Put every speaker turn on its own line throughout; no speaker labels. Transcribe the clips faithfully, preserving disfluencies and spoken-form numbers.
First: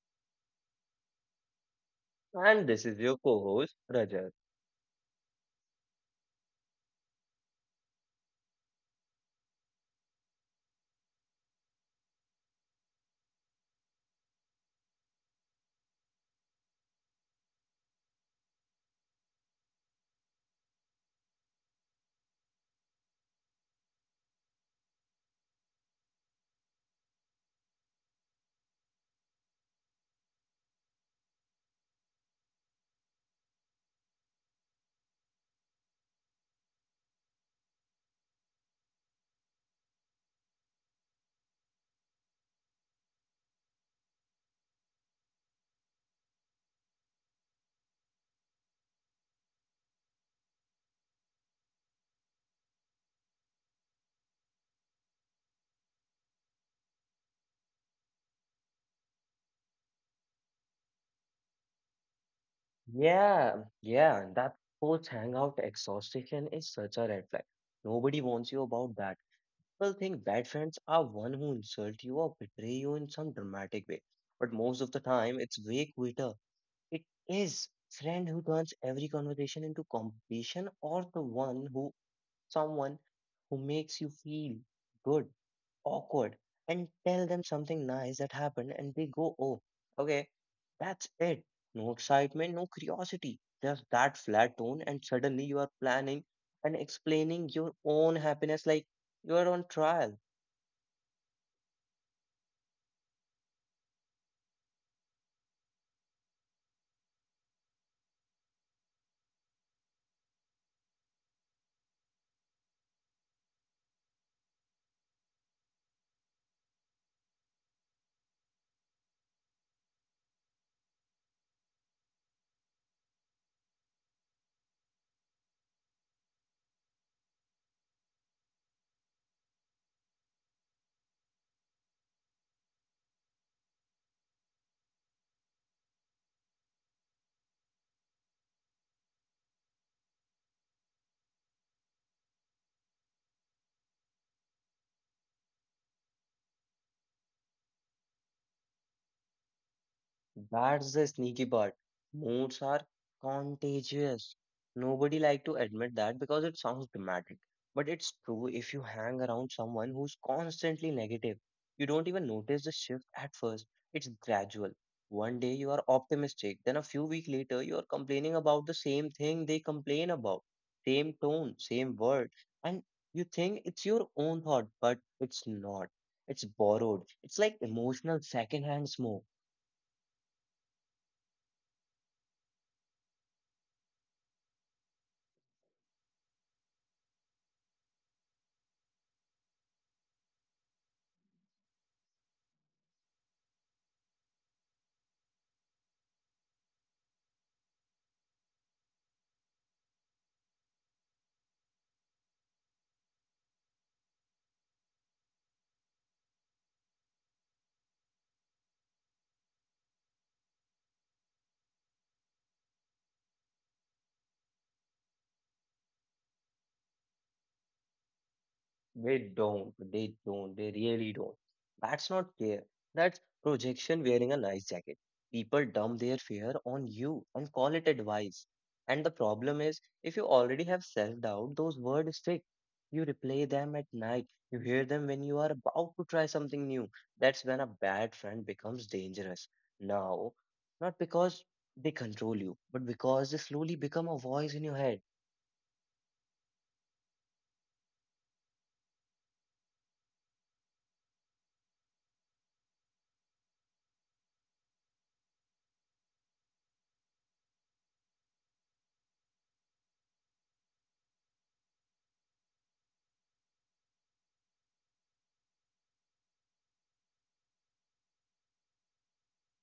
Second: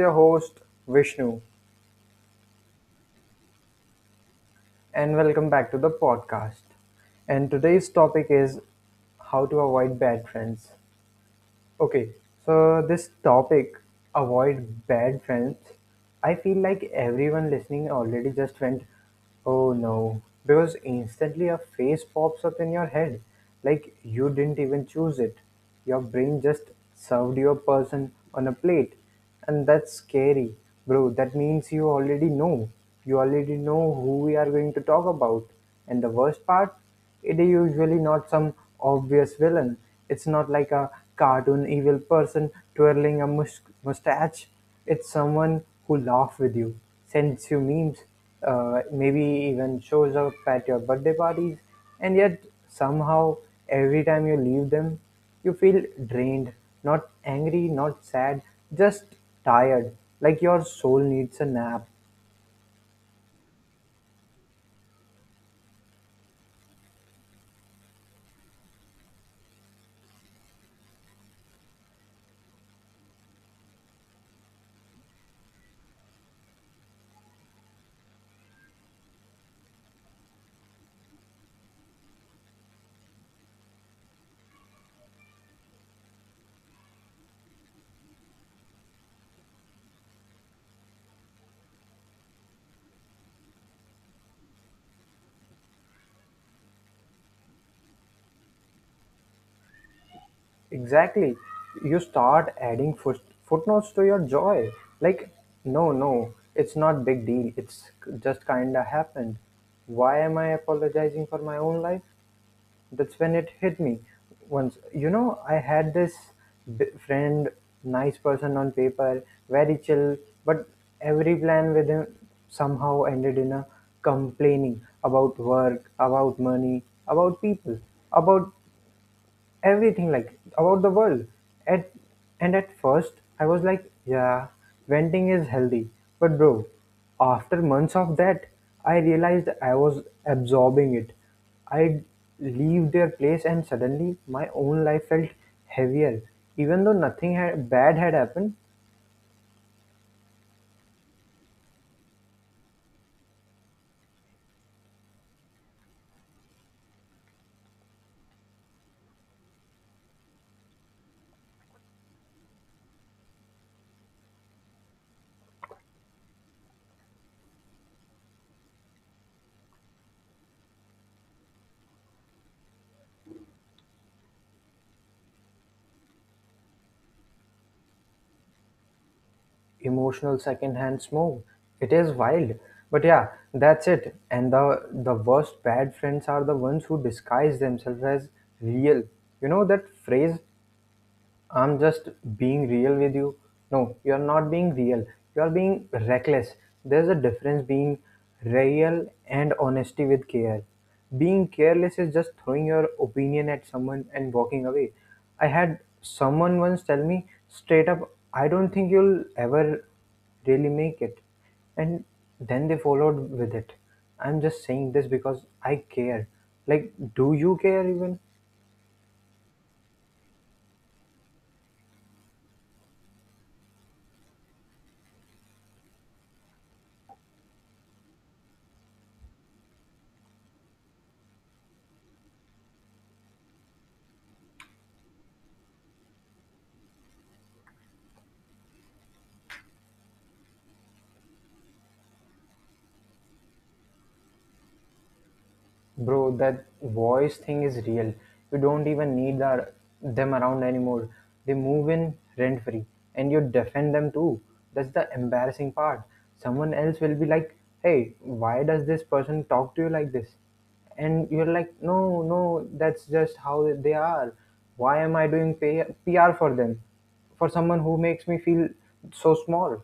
your host, Vishnu,
And this is your co host, Rajat.
and welcome back to the podcast. And today's topic is how to avoid bad friends. Okay, so this topic, avoid bad friends. I feel like everyone listening already just went, oh no, because instantly a face pops up in your head, like you didn't even choose it. Your brain just served your person on a plate, and that's scary, bro. That means you already know. You already know who we are going to talk about. And the worst part? It is usually not some obvious villain. It's not like a cartoon evil person twirling a mus- mustache. It's someone who laughs with you, sends you memes, uh, maybe even shows up at your birthday parties, and yet somehow every time you leave them, you feel drained, not angry, not sad, just tired, like your soul needs a nap.
Yeah, yeah, that post hangout exhaustion is such a red flag. Nobody wants you about that. People think bad friends are one who insult you or betray you in some dramatic way. But most of the time, it's way quitter. It is friend who turns every conversation into competition or the one who someone who makes you feel good, awkward, and tell them something nice that happened and they go, oh, okay, that's it. No excitement, no curiosity, just that flat tone, and suddenly you are planning and explaining your own happiness like you are on trial.
Exactly. You start adding foot, footnotes to your joy. Like, no, no, it's not big deal. It's k- just kinda happened. Why am I apologizing for my own life? That's when it hit me. Once, you know, I had this b- friend, nice person on paper, very chill, but every plan with him somehow ended in a complaining about work, about money, about people, about everything like about the world. At and at first I was like, yeah, venting is healthy. But bro, after months of that, I realized I was absorbing it. I'd leave their place and suddenly my own life felt heavier. Even though nothing had, bad had happened.
That's the sneaky part. Moods are contagious. Nobody like to admit that because it sounds dramatic. But it's true if you hang around someone who's constantly negative. You don't even notice the shift at first. It's gradual. One day you are optimistic, then a few weeks later you are complaining about the same thing they complain about. Same tone, same word. And you think it's your own thought, but it's not. It's borrowed. It's like emotional secondhand smoke.
Emotional secondhand smoke. It is wild, but yeah, that's it. And the the worst bad friends are the ones who disguise themselves as real. You know that phrase? I'm just being real with you. No, you're not being real. You're being reckless. There's a difference being real and honesty with care. Being careless is just throwing your opinion at someone and walking away. I had someone once tell me straight up, I don't think you'll ever really make it. And then they followed with it. I'm just saying this because I care. Like, do you care even?
They don't, they don't, they really don't. That's not care. That's projection wearing a nice jacket. People dump their fear on you and call it advice. And the problem is, if you already have self doubt, those words stick. You replay them at night. You hear them when you are about to try something new. That's when a bad friend becomes dangerous. Now, not because they control you, but because they slowly become a voice in your head.
Bro, that voice thing is real. You don't even need the, them around anymore. They move in rent free and you defend them too. That's the embarrassing part. Someone else will be like, hey, why does this person talk to you like this? And you're like, no, no, that's just how they are. Why am I doing pay- P R for them? For someone who makes me feel so small?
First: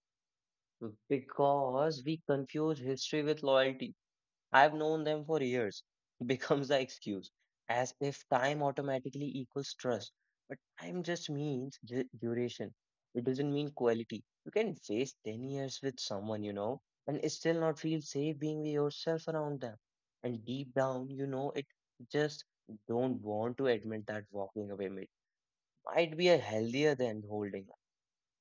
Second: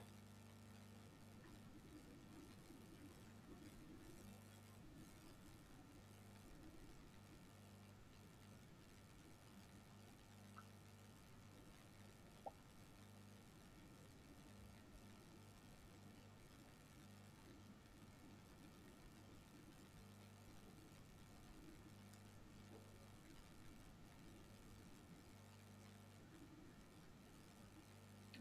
Because we confuse history with loyalty. I've known them for years becomes the excuse, as if time automatically equals trust. But time just means du- duration. It doesn't mean quality. You can face ten years with someone, you know, and still not feel safe being with yourself around them. And deep down, you know, it just don't want to admit that walking away mi- might be a healthier than holding.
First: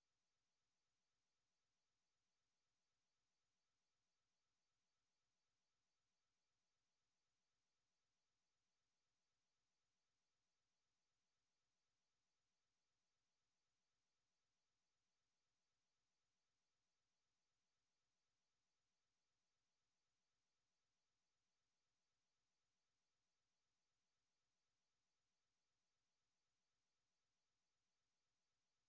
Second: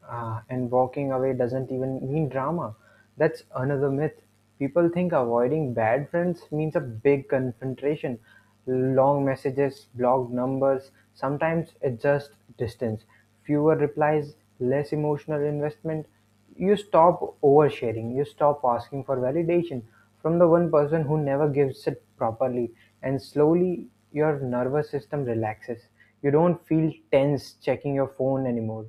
Uh, and walking away doesn't even mean drama. That's another myth. People think avoiding bad friends means a big confrontation, long messages, blocked numbers. Sometimes it's just distance, fewer replies, less emotional investment. You stop oversharing, you stop asking for validation from the one person who never gives it properly, and slowly your nervous system relaxes. You don't feel tense checking your phone anymore.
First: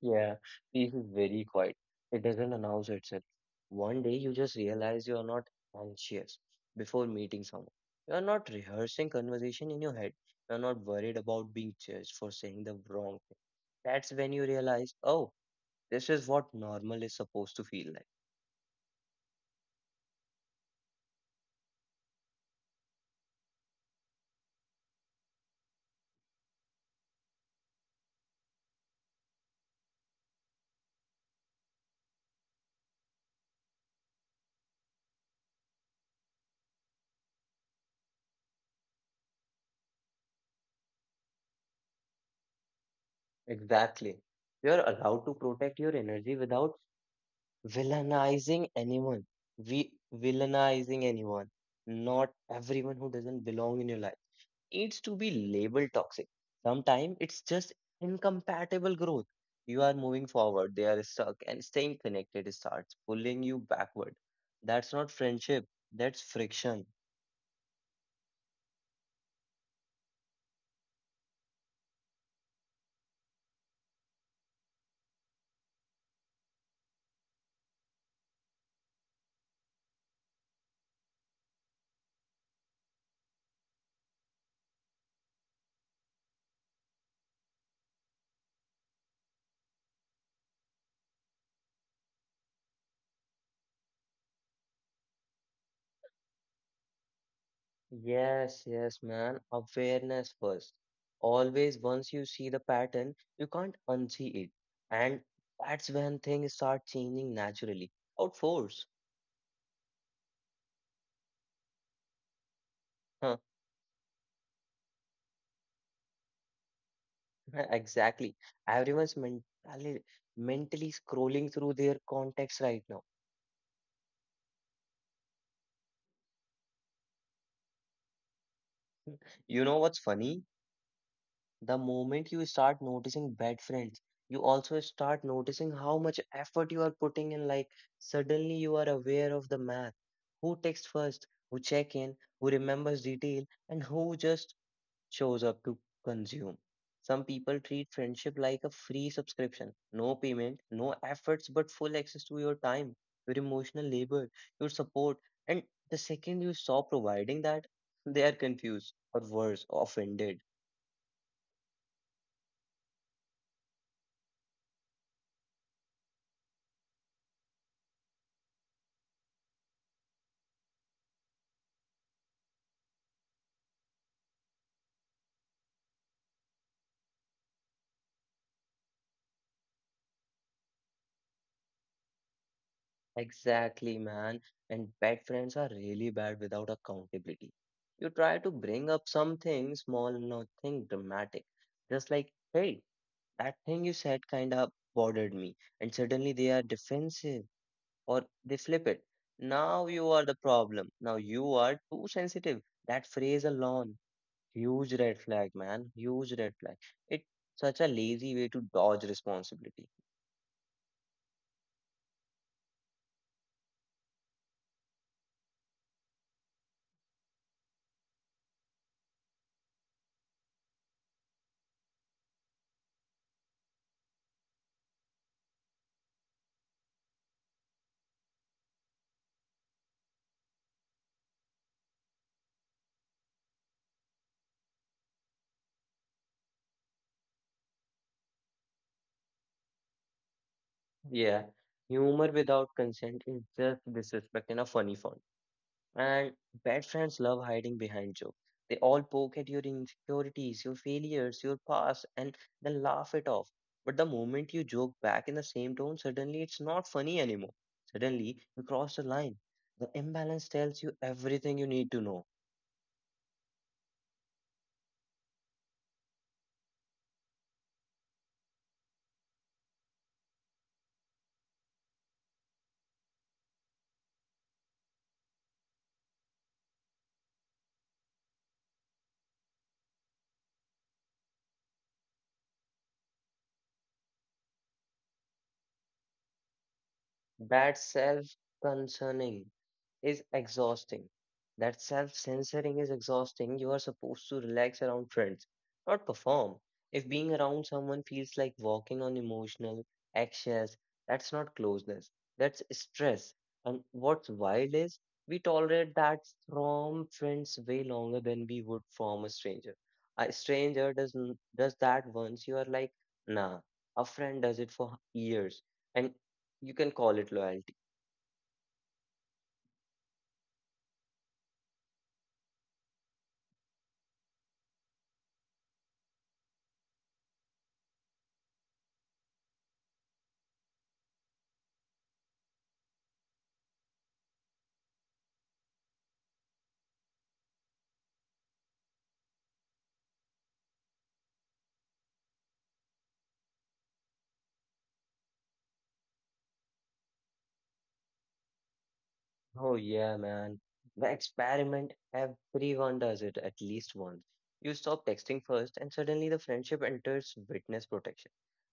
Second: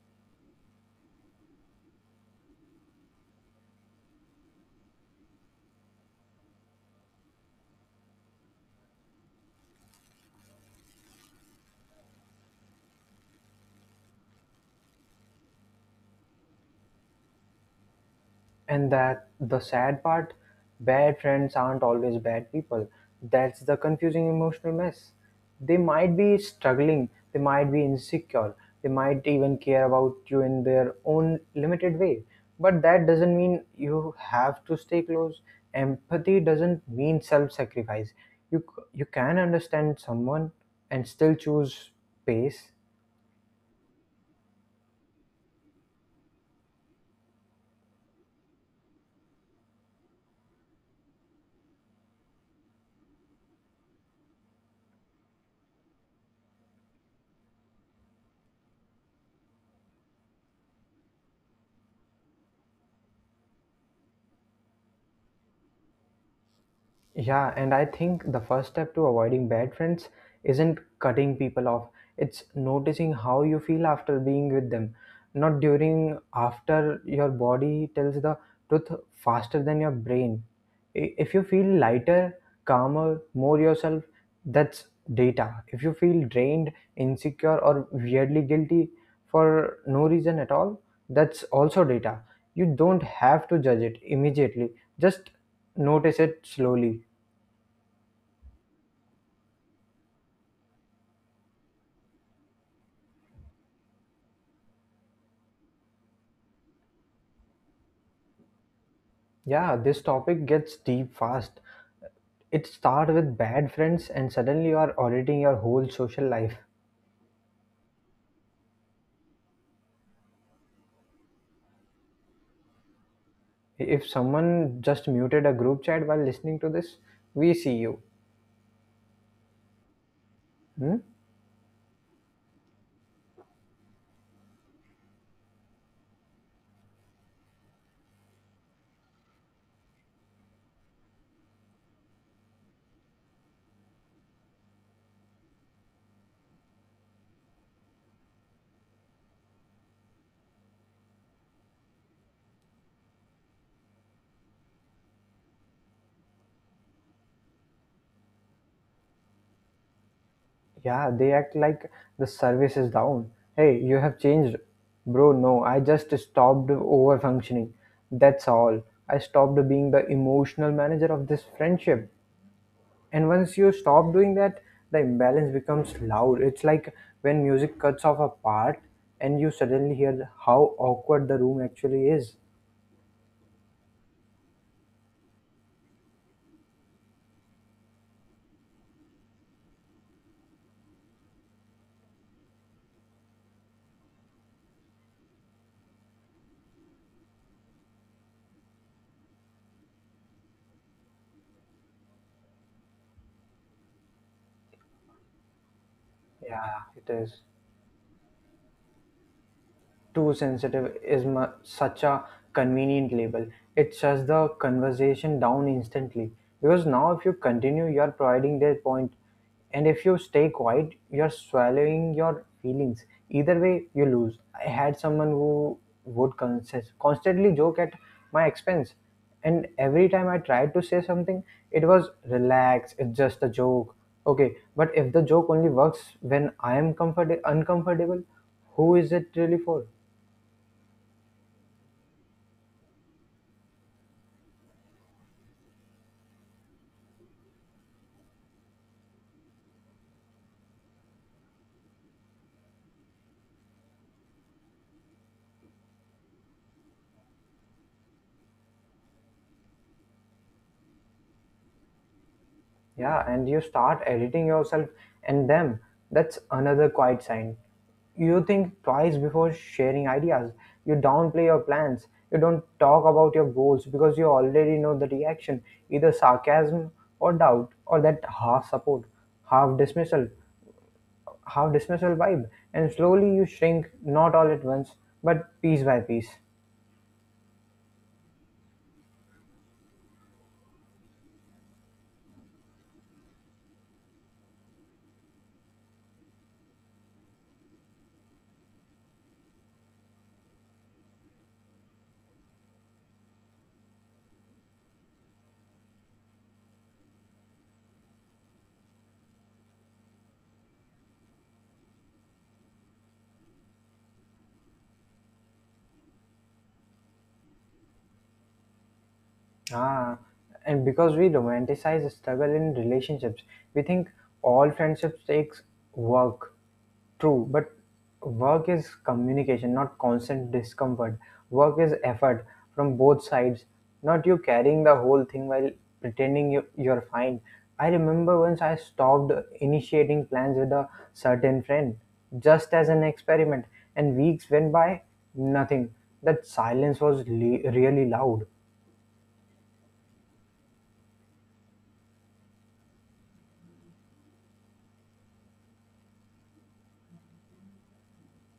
Yeah, peace is very quiet. It doesn't announce itself. One day you just realize you are not anxious before meeting someone. You are not rehearsing conversation in your head. You are not worried about being judged for saying the wrong thing. That's when you realize, oh, this is what normal is supposed to feel like.
And that the sad part, bad friends aren't always bad people. That's the confusing emotional mess. They might be struggling, they might be insecure, they might even care about you in their own limited way. But that doesn't mean you have to stay close. Empathy doesn't mean self-sacrifice. You you can understand someone and still choose pace.
Exactly. You are allowed to protect your energy without villainizing anyone. We villainizing anyone, not everyone who doesn't belong in your life needs to be labeled toxic. Sometimes it's just incompatible growth. You are moving forward, they are stuck, and staying connected starts pulling you backward. That's not friendship, that's friction.
Yeah, and I think the first step to avoiding bad friends isn't cutting people off. It's noticing how you feel after being with them, not during, after your body tells the truth faster than your brain. I- If you feel lighter, calmer, more yourself, that's data. If you feel drained, insecure, or weirdly guilty for no reason at all, that's also data. You don't have to judge it immediately. Just notice it slowly.
Yes, yes, man. Awareness first. Always, once you see the pattern, you can't unsee it. And that's when things start changing naturally. Out force.
Yeah, this topic gets deep fast. It starts
Huh,
with bad friends, and suddenly you are auditing your whole social life.
exactly. Everyone's mentally mentally scrolling through their context right now.
If someone just muted a group chat while listening to this, we see you.
You know what's funny?
Hmm?
The moment you start noticing bad friends, you also start noticing how much effort you are putting in. Like, suddenly you are aware of the math. Who texts first, who check in, who remembers detail, and who just shows up to consume. Some people treat friendship like a free subscription. No payment, no efforts, but full access to your time, your emotional labor, your support. And the second you stop providing that, they are confused or worse, offended.
Yeah, they act like the service is down. Hey, you have changed. Bro, no, I just stopped over functioning. That's all. I stopped being the emotional manager of this friendship. And once you stop doing that, the imbalance becomes loud. It's like when music cuts off a part and you suddenly hear the- how awkward the room actually is.
Exactly, man. And pet friends are really bad without accountability. You try to bring up something small, nothing dramatic. Just like, hey, that thing you said kind of bothered me. And suddenly they are defensive or they flip it. Now you are the problem. Now you are too sensitive. That phrase alone, huge red flag, man. Huge red flag.
Yeah, it
It's
is.
such a lazy way to dodge responsibility.
Too sensitive is mu- such a convenient label. It shuts the conversation down instantly. Because now, if you continue, you are providing their point, and if you stay quiet, you are swallowing your feelings. Either way, you lose. I had someone who would consist- constantly joke at my expense, and every time I tried to say something, it was relax, it's just a joke. Okay, but if the joke only works when I am comfort- uncomfortable, who is it really for?
Yeah, humor without consent is just disrespect in a funny form. And bad friends love hiding behind jokes. They all poke at your insecurities, your failures, your past, and then laugh it off. But the moment you joke back in the same tone, suddenly it's not funny anymore. Suddenly you cross the line. The imbalance tells you everything you need to know.
Yeah, and you start editing yourself and them. That's another quiet sign. You think twice before sharing ideas. You downplay your plans. You don't talk about your goals because you already know the reaction either sarcasm or doubt, or that half support, half dismissal, half dismissal vibe. And slowly you shrink, not all at once, but piece by piece.
That self concerning is exhausting. That self censoring is exhausting. You are supposed to relax around friends, not perform. If being around someone feels like walking on emotional eggshells, that's not closeness, that's stress. And what's wild is we tolerate that from friends way longer than we would from a stranger. A stranger does, n- does that once, you are like, nah, a friend does it for years. And you can call it loyalty.
Ah, and because we romanticize struggle in relationships, we think all friendships takes work. True, but work is communication, not constant discomfort. Work is effort from both sides, not you carrying the whole thing while pretending you, you're fine. I remember once I stopped initiating plans with a certain friend, just as an experiment, and weeks went by, nothing. That silence was le- really loud.
Oh yeah, man. The experiment, everyone does it at least once. You stop texting first and suddenly the friendship enters witness protection.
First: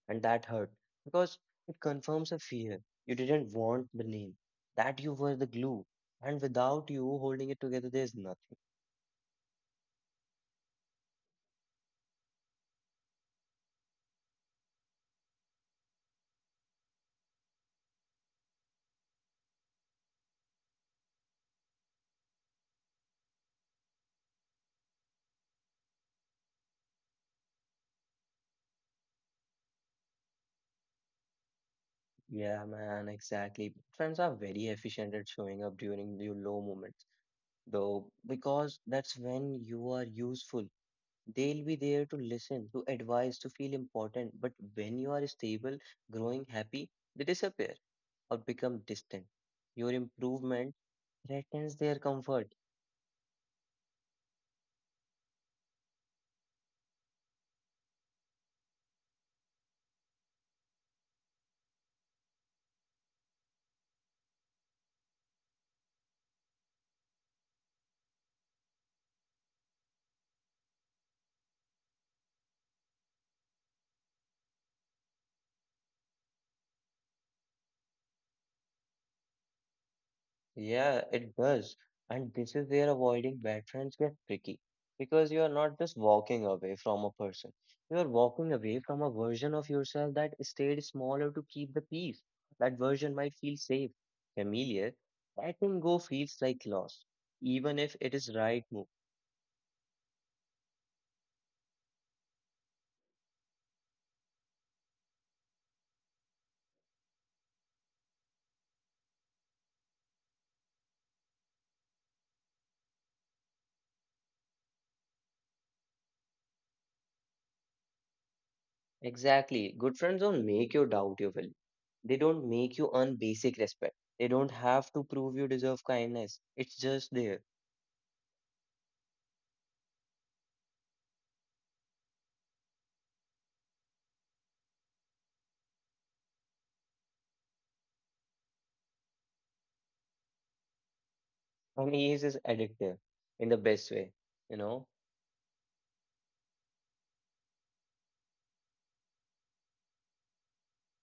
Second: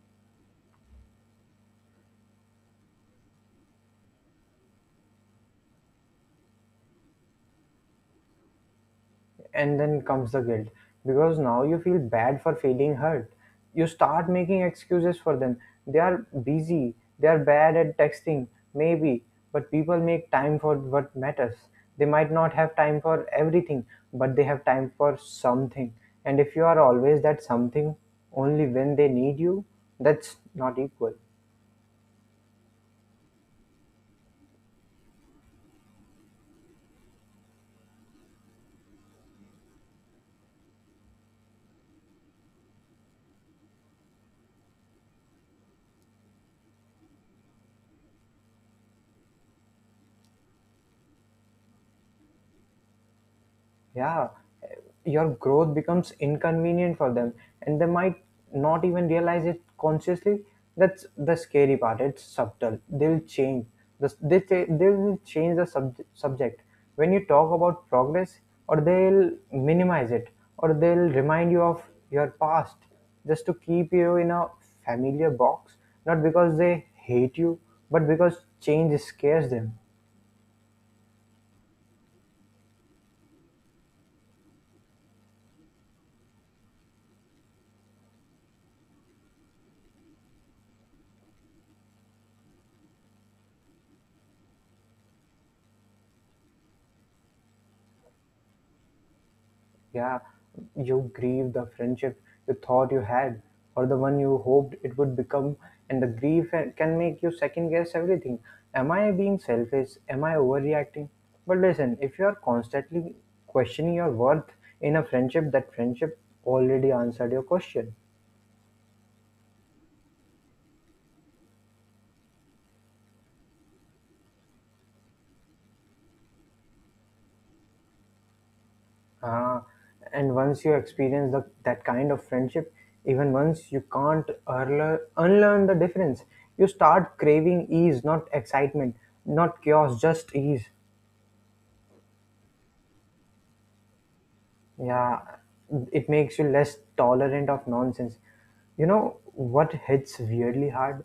And that hurt because it confirms a fear. You didn't want the name, that you were the glue. And without you holding it together, there's nothing.
And then comes the guilt because now you feel bad for feeling hurt. You start making excuses for them. They are busy, they are bad at texting, maybe, but people make time for what matters. They might not have time for everything, but they have time for something. And if you are always that something only when they need you, that's not equal.
Yeah, man, exactly. Friends are very efficient at showing up during your low moments, though, because that's when you are useful. They'll be there to listen, to advise, to feel important. But when you are stable, growing, happy, they disappear or become distant. Your improvement threatens their comfort.
Yeah, your growth becomes inconvenient for them, and they might not even realize it consciously. That's the scary part. It's subtle. They'll change the, they, they they will change the sub, subject when you talk about progress, or they'll minimize it, or they'll remind you of your past just to keep you in a familiar box, not because they hate you, but because change scares them.
Yeah, it does. And this is where avoiding bad friends gets tricky because you are not just walking away from a person, you are walking away from a version of yourself that stayed smaller to keep the peace. That version might feel safe, familiar. Letting go feels like loss, even if it is right move.
Yeah, you grieve the friendship you thought you had, or the one you hoped it would become, and the grief eh, can make you second guess everything. Am I being selfish? Am I overreacting? But listen, if you are constantly questioning your worth in a friendship, that friendship already answered your question.
Exactly. Good friends don't make you doubt your value. They don't make you earn basic respect. They don't have to prove you deserve kindness. It's just there.
Ah, and once you experience the, that kind of friendship, even once you can't unlearn, unlearn the difference, you start craving ease, not excitement, not chaos, just ease.
And ease is addictive in the best way, you know?
Yeah, it makes you less tolerant of nonsense. You know what hits weirdly hard?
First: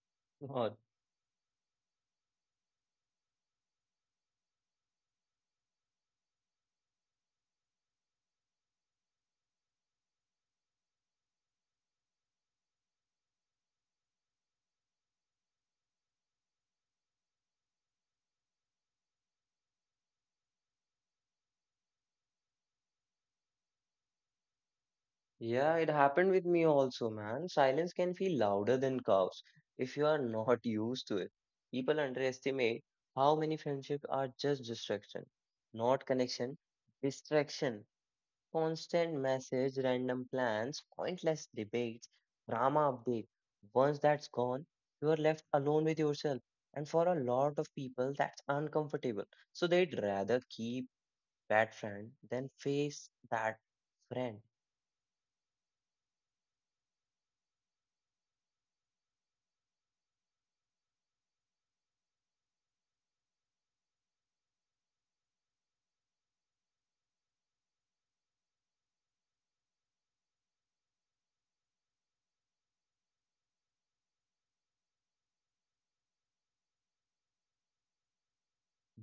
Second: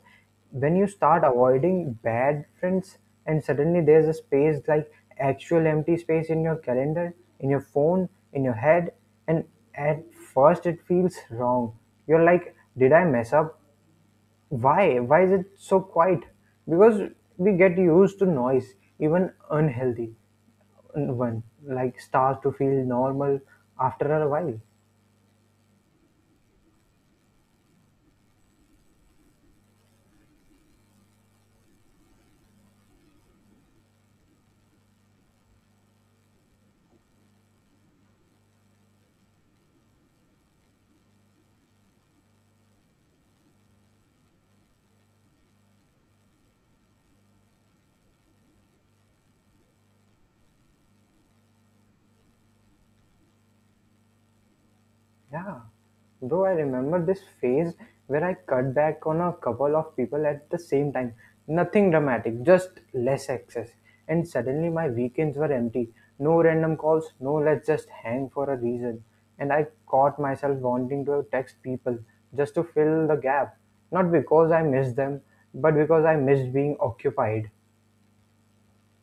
When
God.
you start avoiding bad friends and suddenly there's a space like actual empty space in your calendar, in your phone, in your head, and at first it feels wrong. You're like, did I mess up? Why? Why is it so quiet? Because we get used to noise, even unhealthy one, like starts to feel normal after a while.
Yeah, it happened with me also, man. Silence can feel louder than cows if you are not used to it. People underestimate how many friendships are just distraction, not connection, distraction. Constant message, random plans, pointless debates, drama update. Once that's gone, you are left alone with yourself. And for a lot of people, that's uncomfortable. So they'd rather keep that friend than face that friend.
Yeah, bro, I remember this phase where I cut back on a couple of people at the same time. Nothing dramatic, just less access. And suddenly my weekends were empty. No random calls, no let's just hang for a reason. And I caught myself wanting to text people just to fill the gap. Not because I missed them, but because I missed being occupied.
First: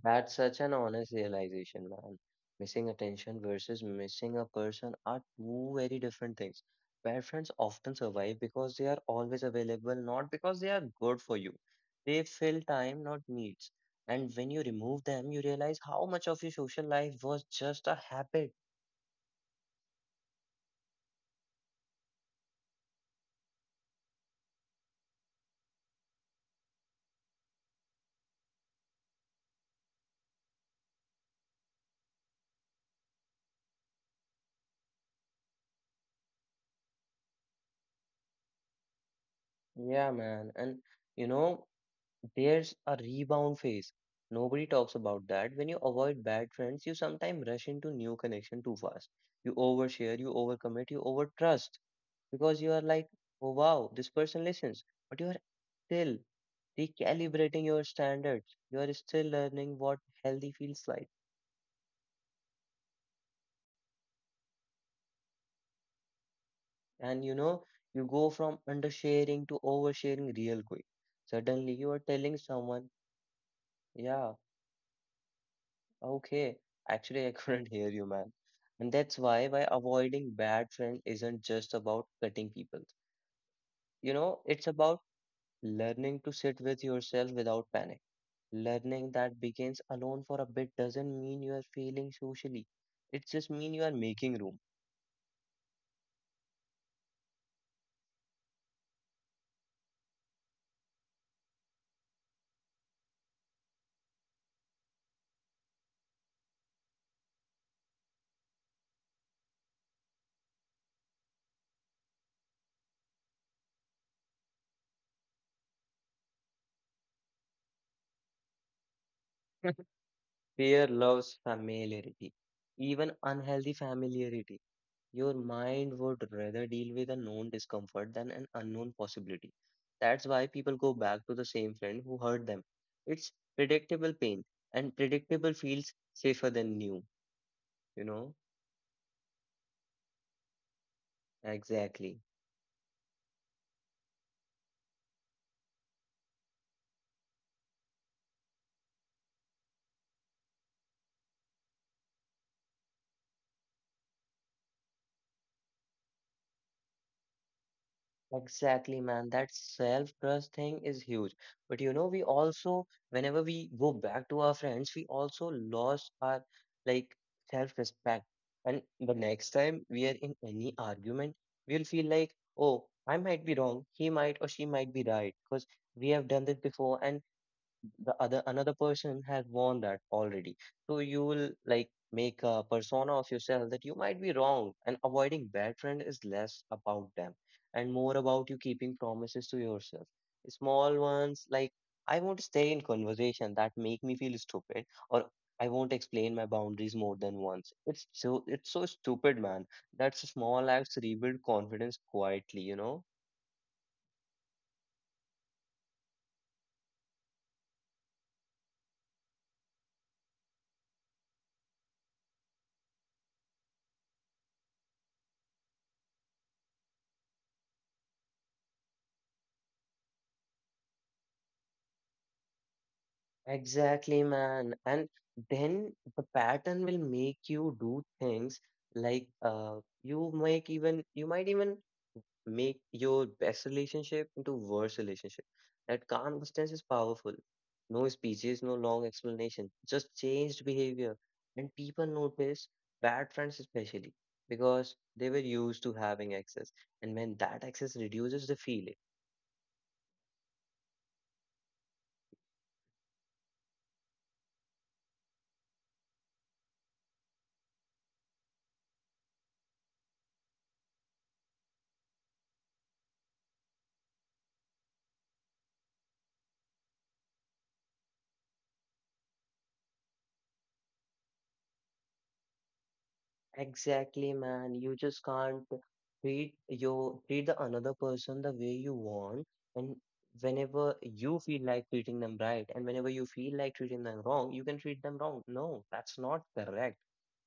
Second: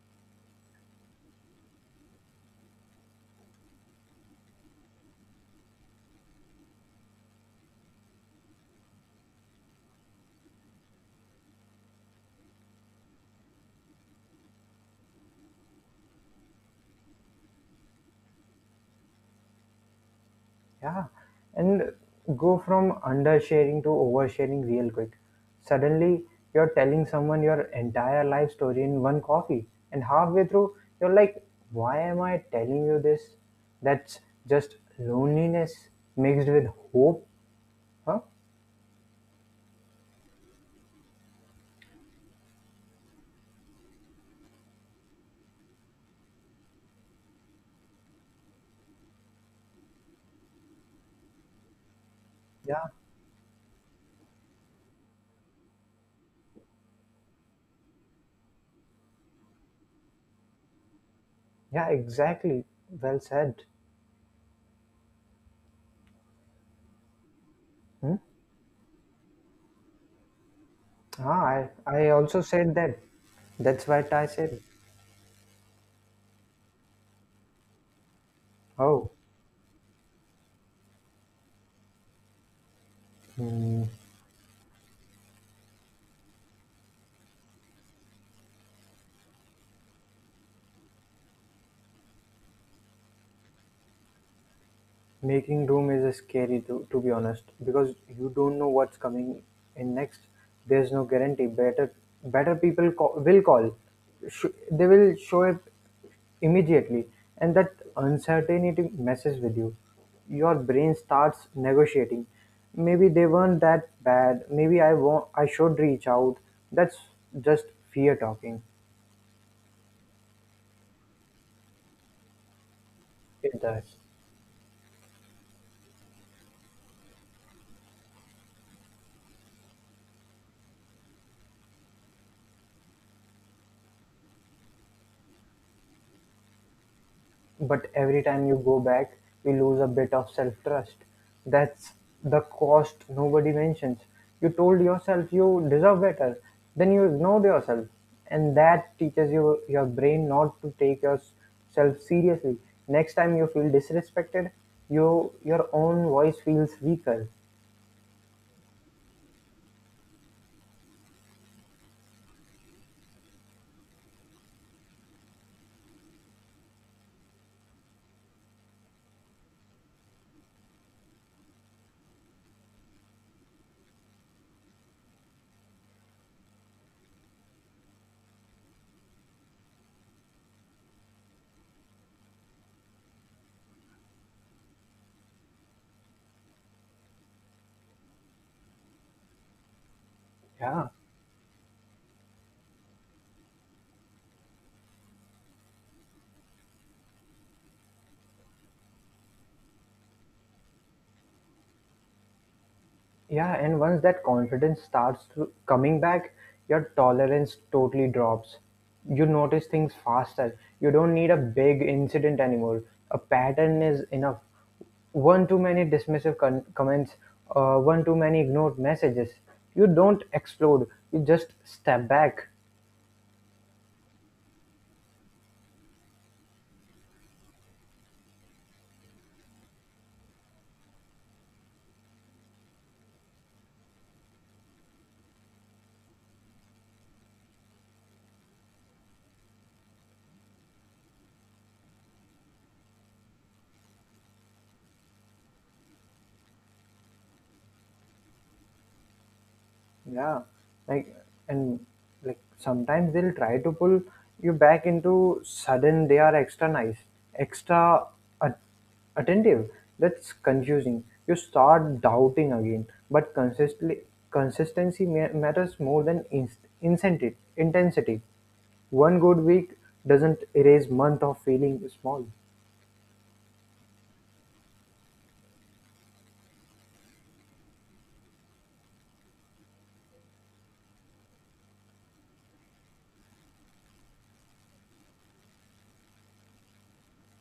That's such an honest realization, man. Missing attention versus missing a person are two very different things. Where friends often survive because they are always available, not because they are good for you. They fill time, not needs. And when you remove them, you realize how much of your social life was just a habit.
Yeah, and go from undersharing to oversharing real quick. Suddenly, you're telling someone your entire life story in one coffee, and halfway through, you're like, why am I telling you this? That's just loneliness mixed with hope, huh?
Yeah, man. And you know, There's a rebound phase. Nobody talks about that. When you avoid bad friends, you sometimes rush into new connection too fast. You overshare, you overcommit, you overtrust because you are
Yeah,
like, oh wow, this person listens, but you are still recalibrating your standards. You are still learning what healthy feels like,
yeah, exactly. Well said.
and you know you go
Hmm?
from undersharing to oversharing real quick.
Ah,
Suddenly,
I,
you are
I
telling
also
someone,
said that. That's what
yeah,
I said.
okay, actually, I couldn't hear you, man. And that's
Oh,
why why avoiding bad friends isn't just about cutting people.
hmm.
You know, it's about learning to sit with yourself without panic. Learning that begins alone for a bit doesn't mean you are failing socially. It just means you are making room.
Making room is scary to, to be honest because you don't know what's coming in next. There's no guarantee. Better better people call, will call. Sh- they will show up immediately and that uncertainty messes with you. Your brain starts negotiating. Maybe they weren't that bad. Maybe I won't, I should reach out. That's just fear talking.
Fear loves familiarity, even
It
unhealthy
does.
familiarity. Your mind would rather deal with a known discomfort than an unknown possibility. That's why people go back to the same friend who hurt them. It's predictable pain, and predictable feels safer than new,
But
you
every time
know?
you go back, you lose a bit of self trust. That's
Exactly.
the cost nobody mentions. You told yourself you deserve better, then you ignored yourself, and that teaches your, your brain not to take yourself seriously. Next time you feel disrespected, you, your own voice feels weaker.
Exactly, man. That self-trust thing is huge. But you know, we also, whenever we go back to our friends, we also lost our like self-respect. And the next time we are in any argument, we'll feel like, oh, I might be wrong. He might or she might be right because we have done this before and the other another person has worn that already, so you will like make a persona of yourself that you might be wrong, and avoiding bad friend is less about them and more about you keeping promises to yourself,
Yeah,
small ones like I won't stay in conversation that make me feel stupid, or I won't explain my boundaries more than once. It's so it's so stupid, man. That's small acts rebuild confidence quietly, you know.
yeah, and once that confidence starts to coming back, your tolerance totally drops. You notice things faster. You don't need a big incident anymore. A pattern is enough. One too many dismissive con- comments, uh, one too many ignored messages. You don't explode. You just step back.
Exactly, man. And then the pattern will make you do things like uh, you might even you might even make your best relationship into worse relationship. That calm distance is powerful. No speeches, no long explanation, just changed behavior. And people notice bad friends especially because they were used to having access. And when that access reduces the feeling.
Yeah, like and like sometimes they'll try to pull you back into sudden they are extra nice, extra at- attentive. That's confusing. You start doubting again, but consistently consistency ma- matters more than inst- incentive intensity. One good week doesn't erase month of feeling small.
Exactly, man. You just can't treat you treat the another person the way you want, and whenever you feel like treating them right, and whenever you feel like treating them wrong, you can treat them wrong. No, that's not correct.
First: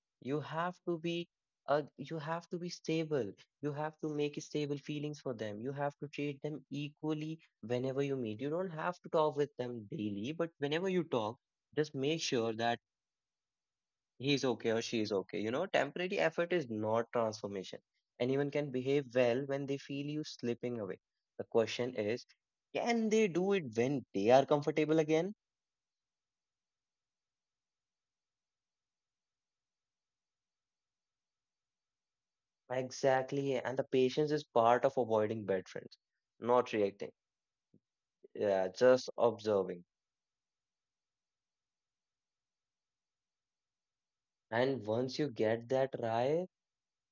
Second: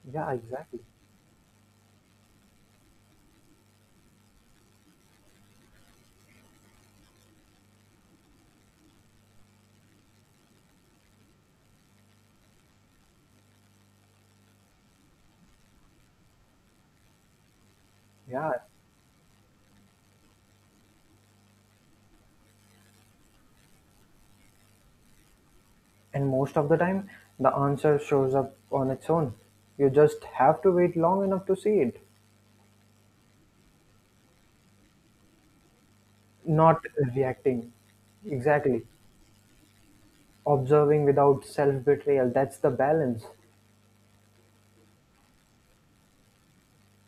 Yeah,
You have
exactly.
to be uh, you have to be stable. You have to make stable feelings for them. You have to treat them equally whenever you meet. You don't have to talk with them daily, but whenever you talk, just make sure that he's okay or she is okay. You know, temporary effort is not transformation. Anyone
Yeah,
can behave well when they feel you slipping away. The question is, can they do it when they are comfortable again?
and most of the time, the answer shows up on its own. You just have to wait long enough to see it,
Exactly. And the patience is part of avoiding bad friends, not
not
reacting,
reacting.
yeah,
Exactly.
just observing.
Observing without self betrayal, that's the balance.
And once you get that right,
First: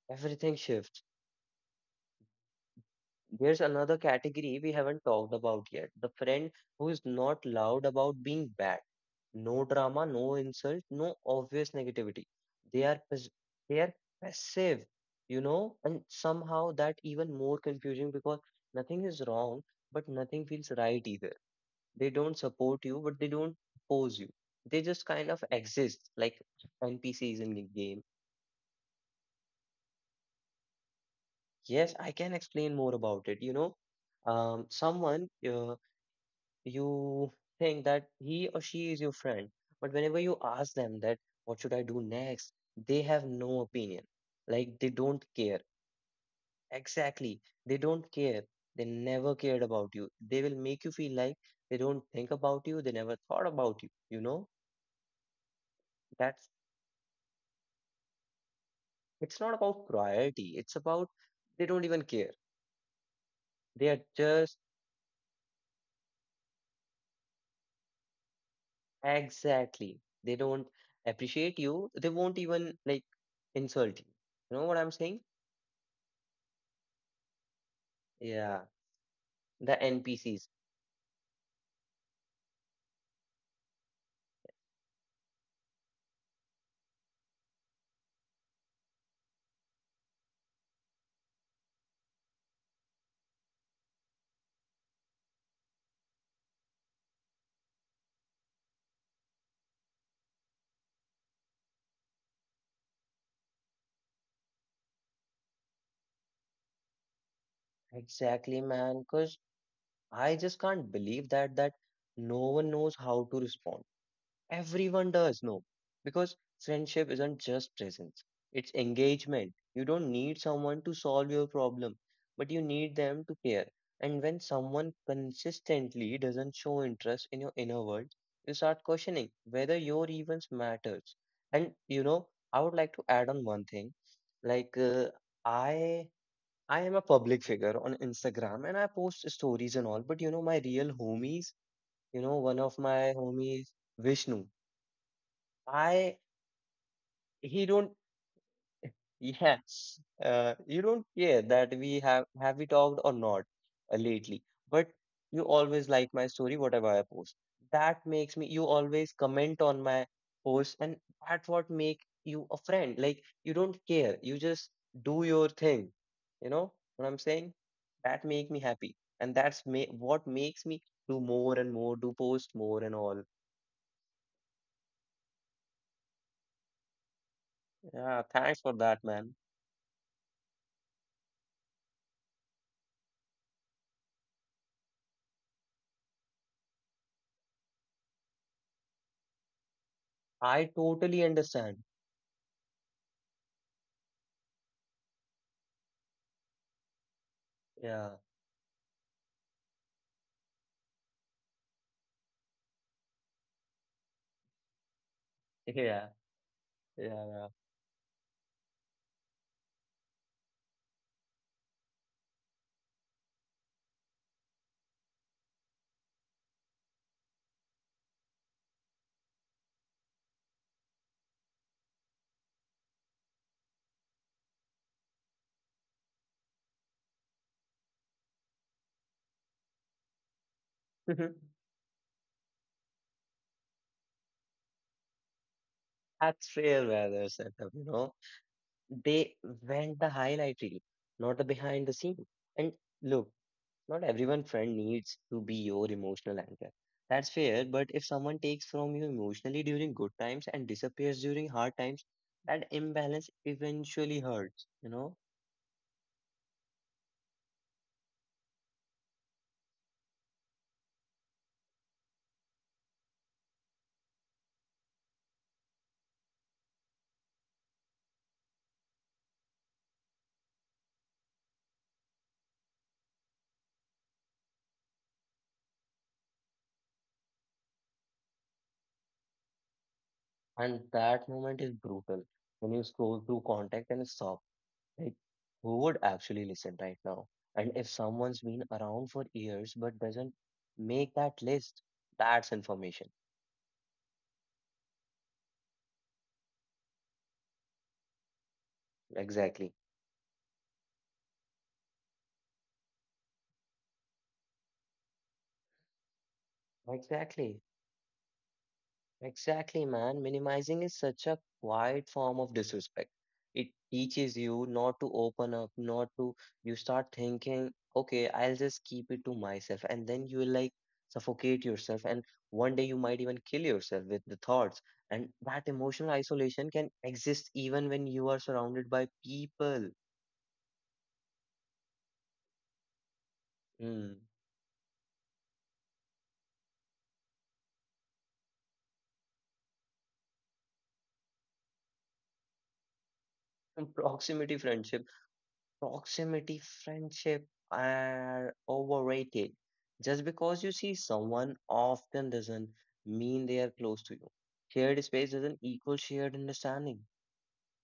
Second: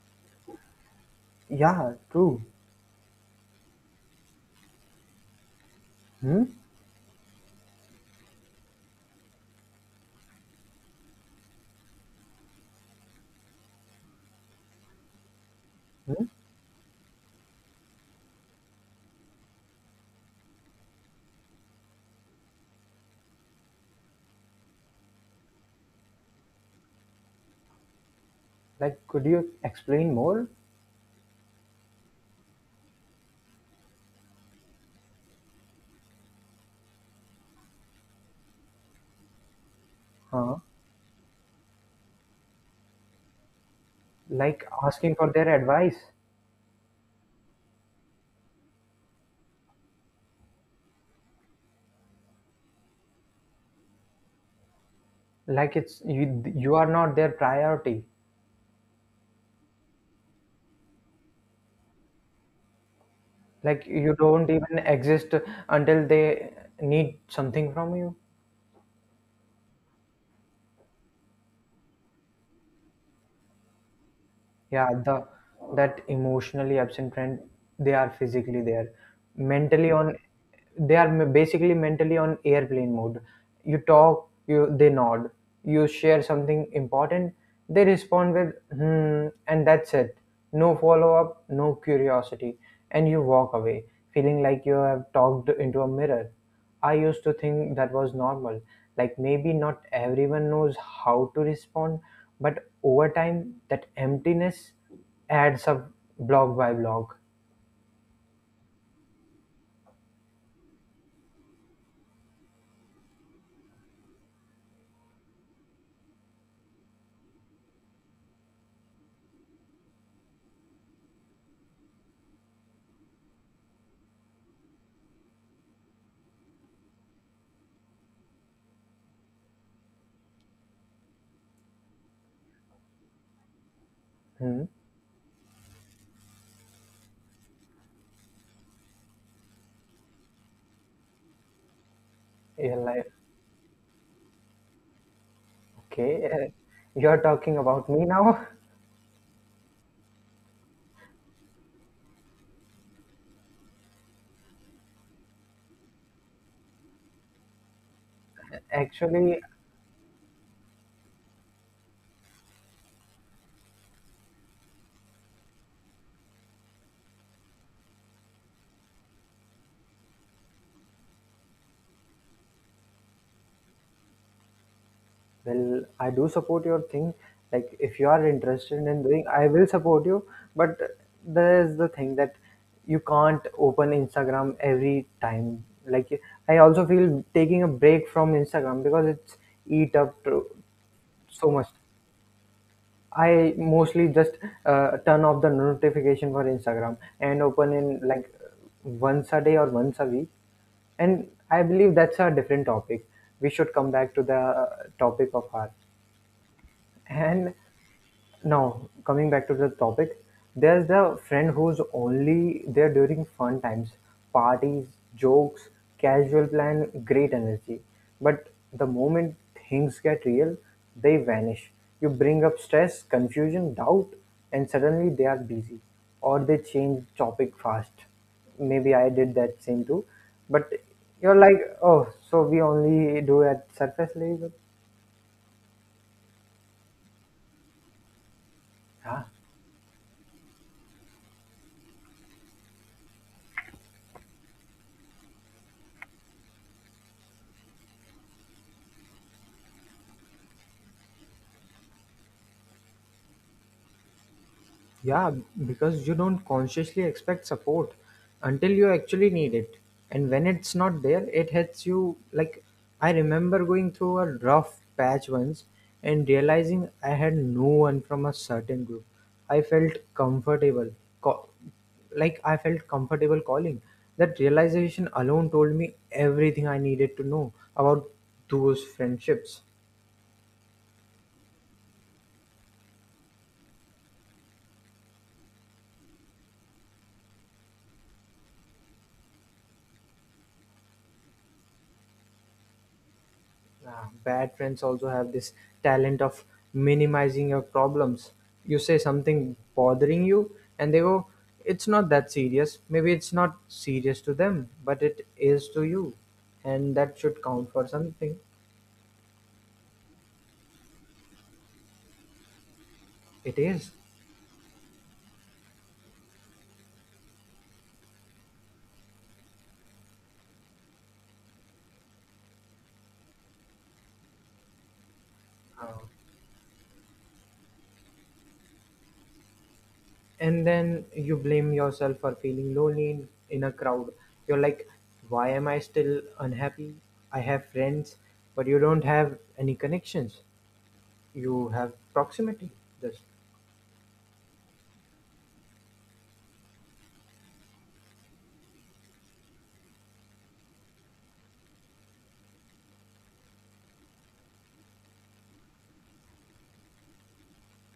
everything shifts.
Yeah, true.
Here's another category we haven't talked about yet. The
Hmm?
friend who is not loud about being bad. No drama, no insult, no obvious negativity. They are pas- they are passive, you know, and
Hmm?
somehow that even more confusing because nothing is wrong, but nothing feels right either. They don't support you, but they don't oppose you. They just kind of exist like N P Cs in the game.
Like, could you explain more?
Yes, I can explain more about it, you know. Um, someone uh, you think that he or she is your friend, but whenever you
Huh?
ask them that, what should I do next? They have no opinion.
Like
Like they
asking
don't
for their
care.
advice.
Exactly. They don't care. They never cared about you. They will make you feel like they don't think about you. They never thought about you. You know,
Like, it's you,
that's
you are not their priority.
it's not about priority. It's about they don't even care.
Like,
They are
you don't
just
even exist until they need something from you.
exactly. They don't appreciate you. They won't even like insult you. You know what
Yeah,
I'm saying?
the that emotionally absent friend, they are
Yeah,
physically there,
the
mentally on,
N P Cs.
they are ma- basically mentally on airplane mode. You talk you they nod, you share something important, they respond with hmm, and that's it. No follow up, no curiosity, and you walk away feeling like you have talked into a mirror. I used to think that was normal, like maybe not everyone knows how to respond, but over time, that emptiness adds up blog by blog.
Exactly, man. Because I just can't believe that that no one knows how to respond. Everyone does know. Because friendship isn't just presence, it's engagement. You don't need someone to solve your problem, but you need them to care. And when someone consistently doesn't show interest in your inner world, you start questioning whether your events matters. And you know, I would like to add on one thing.
Hmm?
Like uh, I I am a public figure on Instagram and I post stories and all, but you know, my real homies, you know, one
You're
of
like,
my homies, Vishnu,
okay,
I,
uh, you're talking
he
about
don't.
me now?
Yes, uh, you don't care that we have have we talked or not uh, lately, but you always like my story, whatever I post. That makes me, you always
Actually,
comment on my post, and that's what make you a friend. Like you don't care, you just do your thing. You know what I'm saying? That make me happy, and that's ma what makes me do more and more, do post more and all.
well, I do support your thing. Like, if you are
Yeah, thanks for
interested in
that,
doing,
man.
I will support you. But there is the thing that you can't open Instagram every time. Like, I also feel taking a break from Instagram because it's eat up to
I totally
so much.
understand.
I mostly just uh, turn off the notification for Instagram and open in
Yeah,
like once a day or once a week. And I believe that's a different topic. We should come back to the topic of art.
yeah,
And
yeah.
now, coming back to the topic, there's the friend who's only there during fun times, parties, jokes, casual plan, great energy. But the moment things get real, they vanish. You bring up stress, confusion, doubt, and suddenly they are busy or they change topic fast. Maybe I did that same too. But you're
Mhm.
like, oh, so we only do at surface level?
That's real rather setup, you know.
Huh?
They went the highlight reel, not the behind the scene. And look, not everyone friend needs to be your emotional anchor. That's fair, but if someone takes from you emotionally during good times and disappears during hard times, that imbalance eventually hurts, you know?
Yeah, because you don't consciously expect support until you actually need it. And when it's not there, it hits you. Like, I remember going through a rough patch once and realizing I had no one from a certain group. I felt comfortable, co- like, I felt comfortable calling. That realization alone told me everything I needed to know about those friendships.
And that moment is brutal when you scroll through contact and stop. Like, who would actually listen right now? And if someone's been around for years but doesn't make that list, that's information.
Ah, bad friends also have this talent of minimizing your problems. You say something
Exactly.
bothering you, and they go, it's not that serious. Maybe it's not serious to them, but it is to you. And that should
Exactly.
count for something.
Exactly, man. Minimizing is such a quiet form of disrespect.
It
It
is.
teaches you not to open up, not to, you start thinking, okay, I'll just keep it to myself. And then you will like suffocate yourself. And one day you might even kill yourself with the thoughts. And that
Uh,
emotional isolation can exist even when you are surrounded by people.
and then you blame yourself for feeling lonely in, in a crowd.
Mm.
You're like, why am I still unhappy? I have friends, but you don't have any connections. You have proximity. Just
And proximity friendship proximity friendship are overrated. Just because you see someone often doesn't mean they are close to you. Shared space doesn't equal shared understanding.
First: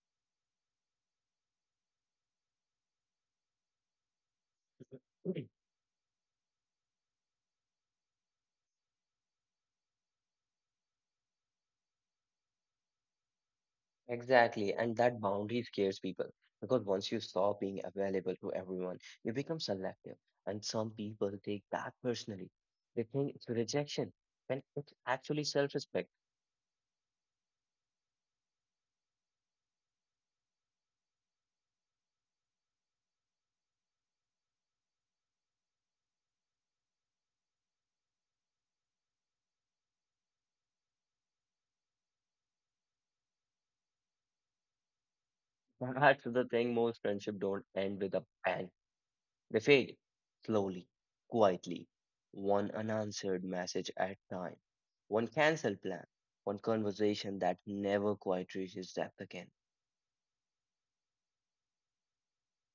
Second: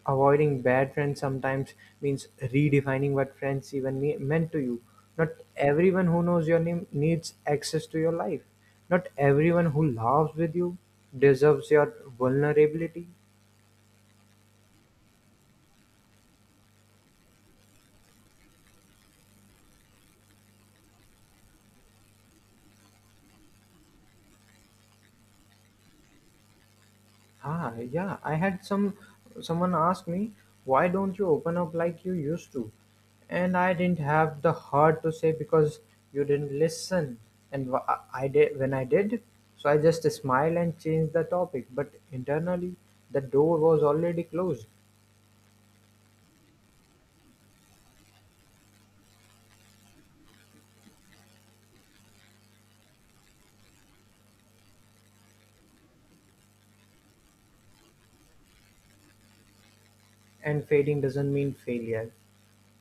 avoiding bad friends sometimes means redefining what friends even me- meant to you. Not everyone who knows your name needs access to your life. Not everyone who laughs with you deserves your vulnerability.
Exactly, and that boundary scares people because once you stop being available to everyone, you become selective, and some people take that personally. They think it's rejection when it's actually self-respect.
Ah, yeah. I had some someone ask me, "Why don't you open up like you used to?" And I didn't have the heart to say because you didn't listen. And wh- I I did when I did, so I just smiled and changed the topic. But internally, the door was already closed.
That's the thing most friendship don't end with a bang. They fade, slowly, quietly, one unanswered message at a time, one cancelled plan, one conversation that never quite reaches depth again.
And fading doesn't mean failure;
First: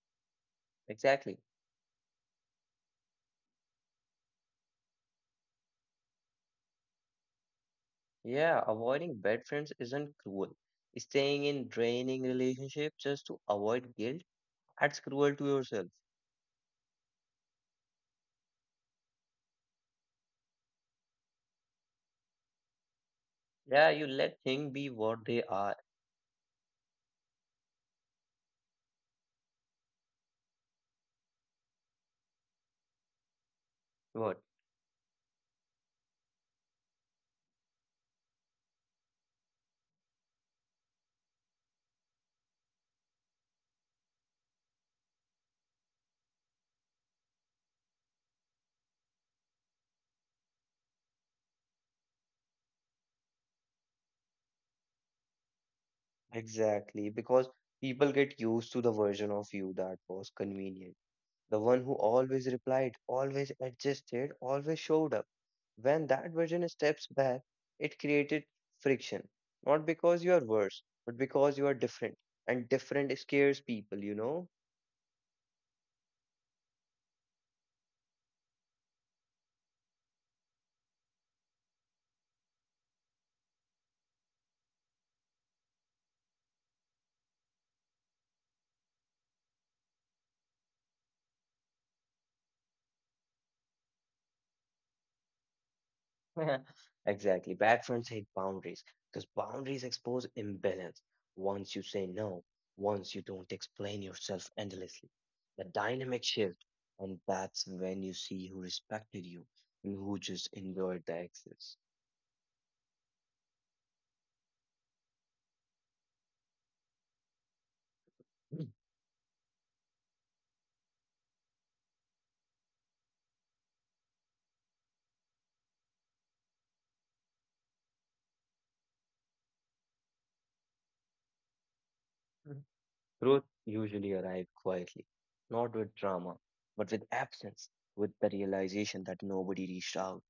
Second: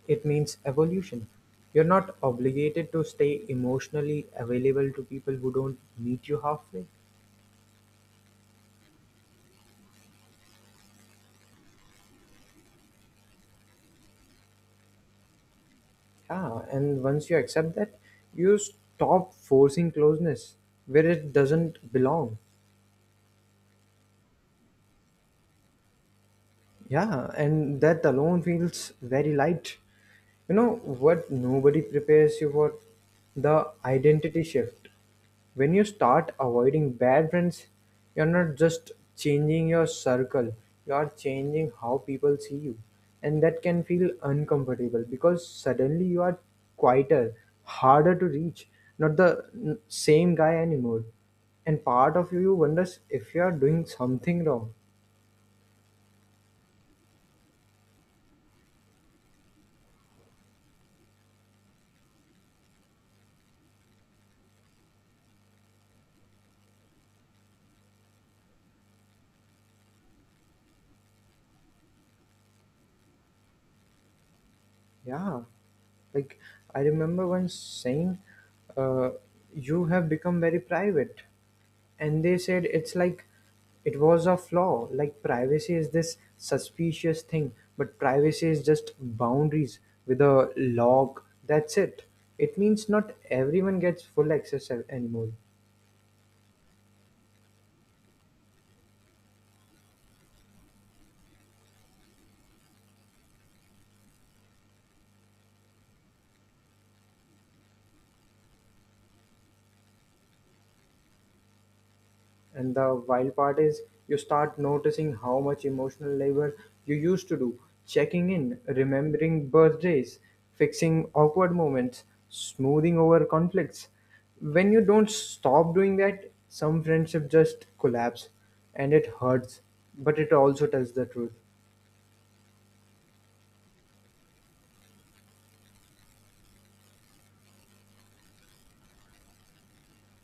it means evolution.
Exactly.
You're not obligated to stay emotionally available to people who don't meet you halfway.
Yeah, avoiding bad friends isn't cruel. Staying in draining relationships just to avoid guilt, that's cruel to yourself.
Yeah, and once you accept that, you stop forcing closeness where it doesn't belong.
Yeah, you let things be what they are.
Yeah, and that alone feels very light. You know what nobody prepares you for? The
What?
identity shift. When you start avoiding bad friends, you're not just changing your circle, you're changing how people see you. And that can feel uncomfortable because suddenly you are quieter, harder to reach, not the n- same guy anymore. And part of you wonders if you are doing something wrong.
Exactly, because people get used to the version of you that was convenient the one who always replied, always adjusted, always showed up. When that version steps back, it created friction. Not because you are worse, but because you are different. And different scares people, you know?
Yeah, like I remember once saying, uh, "You have become very private," and they said it's like it was a flaw. Like privacy is this suspicious thing, but privacy is just boundaries with a log. That's it. It means not everyone gets full access a- anymore.
Exactly. Bad friends hate boundaries because boundaries expose imbalance. Once you say no, once you don't explain yourself endlessly, the dynamic shift. And that's when you see who respected you and who just enjoyed the excess.
And the wild part is you start noticing how much emotional labor you used to do, checking in, remembering birthdays, fixing awkward moments, smoothing over conflicts. When you don't stop doing that, some friendship just collapse and it hurts, but it also tells the truth.
Mhm. Truth usually arrives quietly, not with drama, but with absence, with the realization that nobody reached out,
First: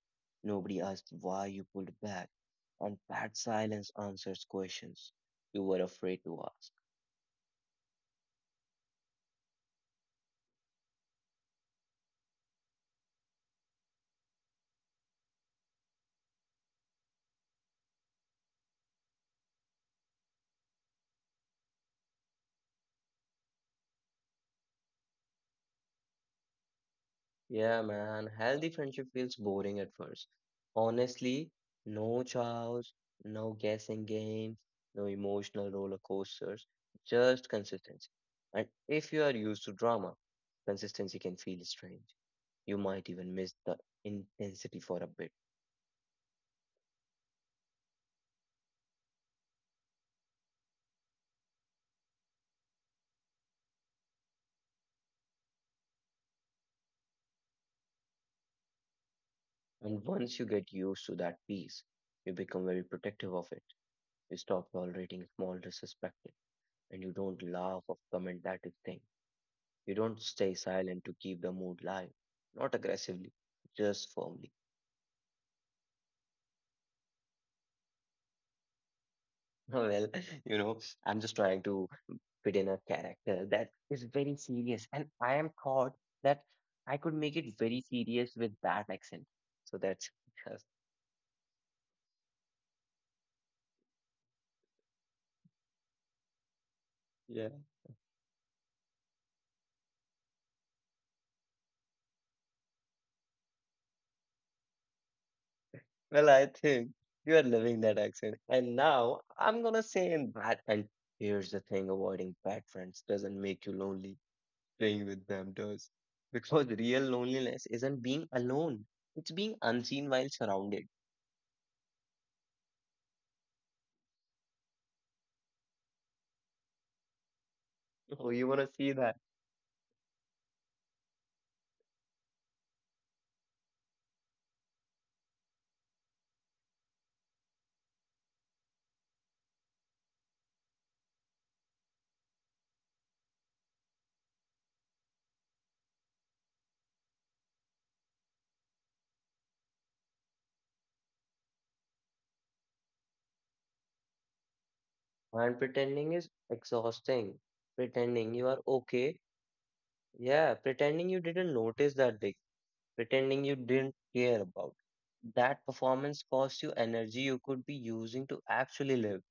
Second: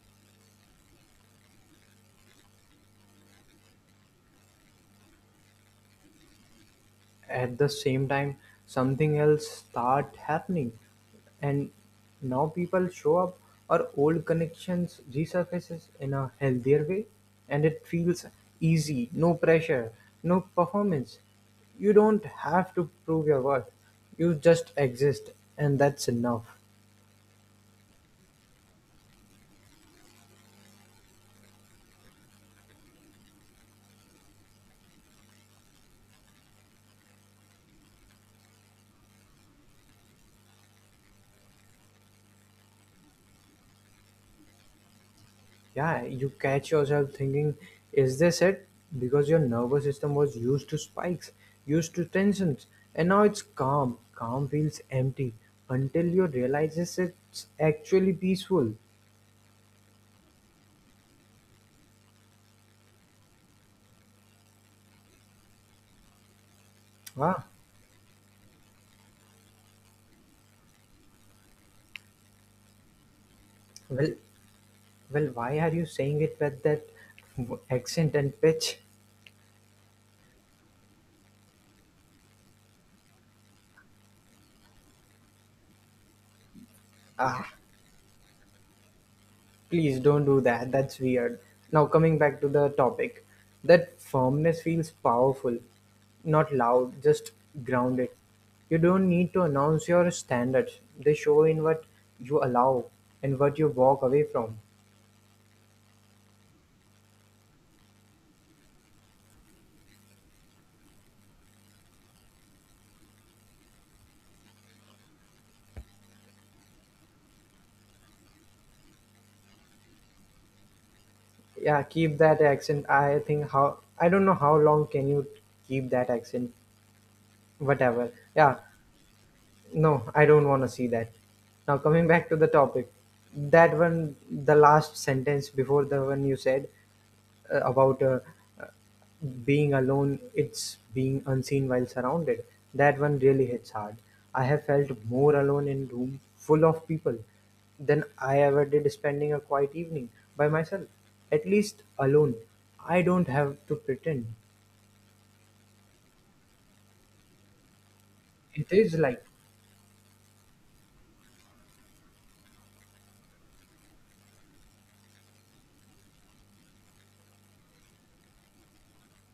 nobody asked why you pulled back, and that silence answers questions you were afraid to ask.
At the same time something else start happening, and now people show up or old connections resurfaces in a healthier way, and it feels easy. No pressure, no performance, you don't have to prove your worth, you just exist, and that's enough.
Yeah, man, healthy friendship feels boring at first. Honestly, no chows, no guessing games, no emotional roller coasters, just consistency. And if you are used to drama, consistency can feel strange. You might even miss the intensity for a bit.
Yeah, you catch yourself thinking, is this it? Because your nervous system was used to spikes, used to tensions, and now it's calm. Calm feels empty until you realize it's actually peaceful.
And once you get used to that peace, you become very protective of it. You stop tolerating small disrespect and you don't
Ah,
laugh or comment that is thing. You don't stay silent to keep the mood live, not aggressively, just
well,
firmly.
well, why are you saying it with that accent and pitch?
Well, you know, I'm just trying to fit in a character that is very serious, and I am thought that I could make it
Ah.
very serious with that accent. So
Please
that's
don't do
just,
that. That's weird. Now, coming back to the topic, that firmness feels powerful, not loud, just
yeah.
grounded. You don't need to announce your standards, they show in what you allow and what you walk away from.
Well, I think you are loving that accent, and now I'm gonna say in that. And here's the thing: avoiding bad friends doesn't make you lonely. Playing with them does. Because real loneliness isn't being alone, it's being unseen while surrounded.
Yeah, keep that accent. I think how I don't know how long can you keep that accent, whatever.
Oh, you want
Yeah,
to see that?
no, I don't want to see that. Now, coming back to the topic, that one, the last sentence before the one you said, uh, about uh, uh, being alone it's being unseen while surrounded, that one really hits hard. I have felt more alone in room full of people than I ever did spending a quiet evening by myself. At least alone I don't have to pretend.
And pretending is exhausting. Pretending you are
It is
okay.
like
Yeah, pretending you didn't notice that big. Pretending you didn't care about. That performance costs you energy you could be using to actually live.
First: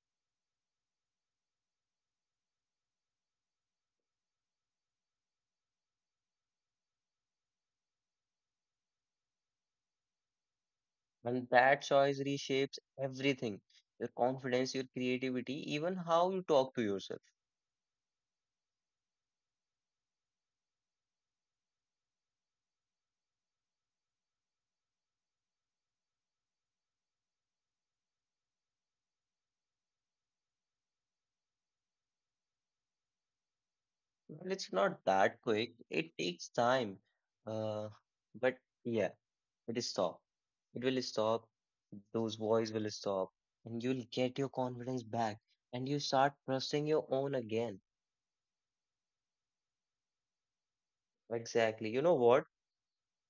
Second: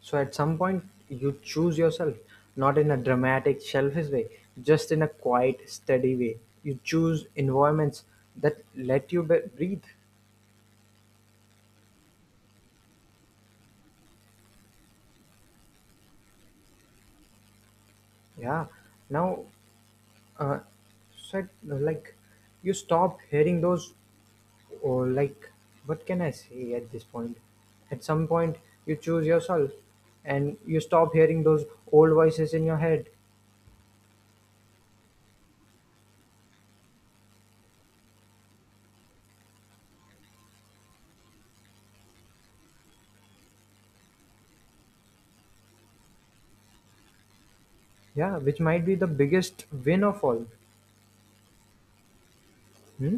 so at some point you choose yourself, not in a dramatic selfish way, just in a quiet steady way. You choose environments that let you be- breathe.
And that choice reshapes everything your confidence, your creativity, even how you talk to yourself.
Yeah, now, uh, said like, you stop hearing those, or like, what can I say at this point? At some point you choose yourself and you stop hearing those old voices in your head.
Well, it's not that quick. It takes time. Uh, but yeah, it is stop. It will stop. Those voice will stop, and you'll get your confidence back, and you start trusting your own again.
Yeah, which might be the biggest win of all.
Exactly. You know what?
Hmm?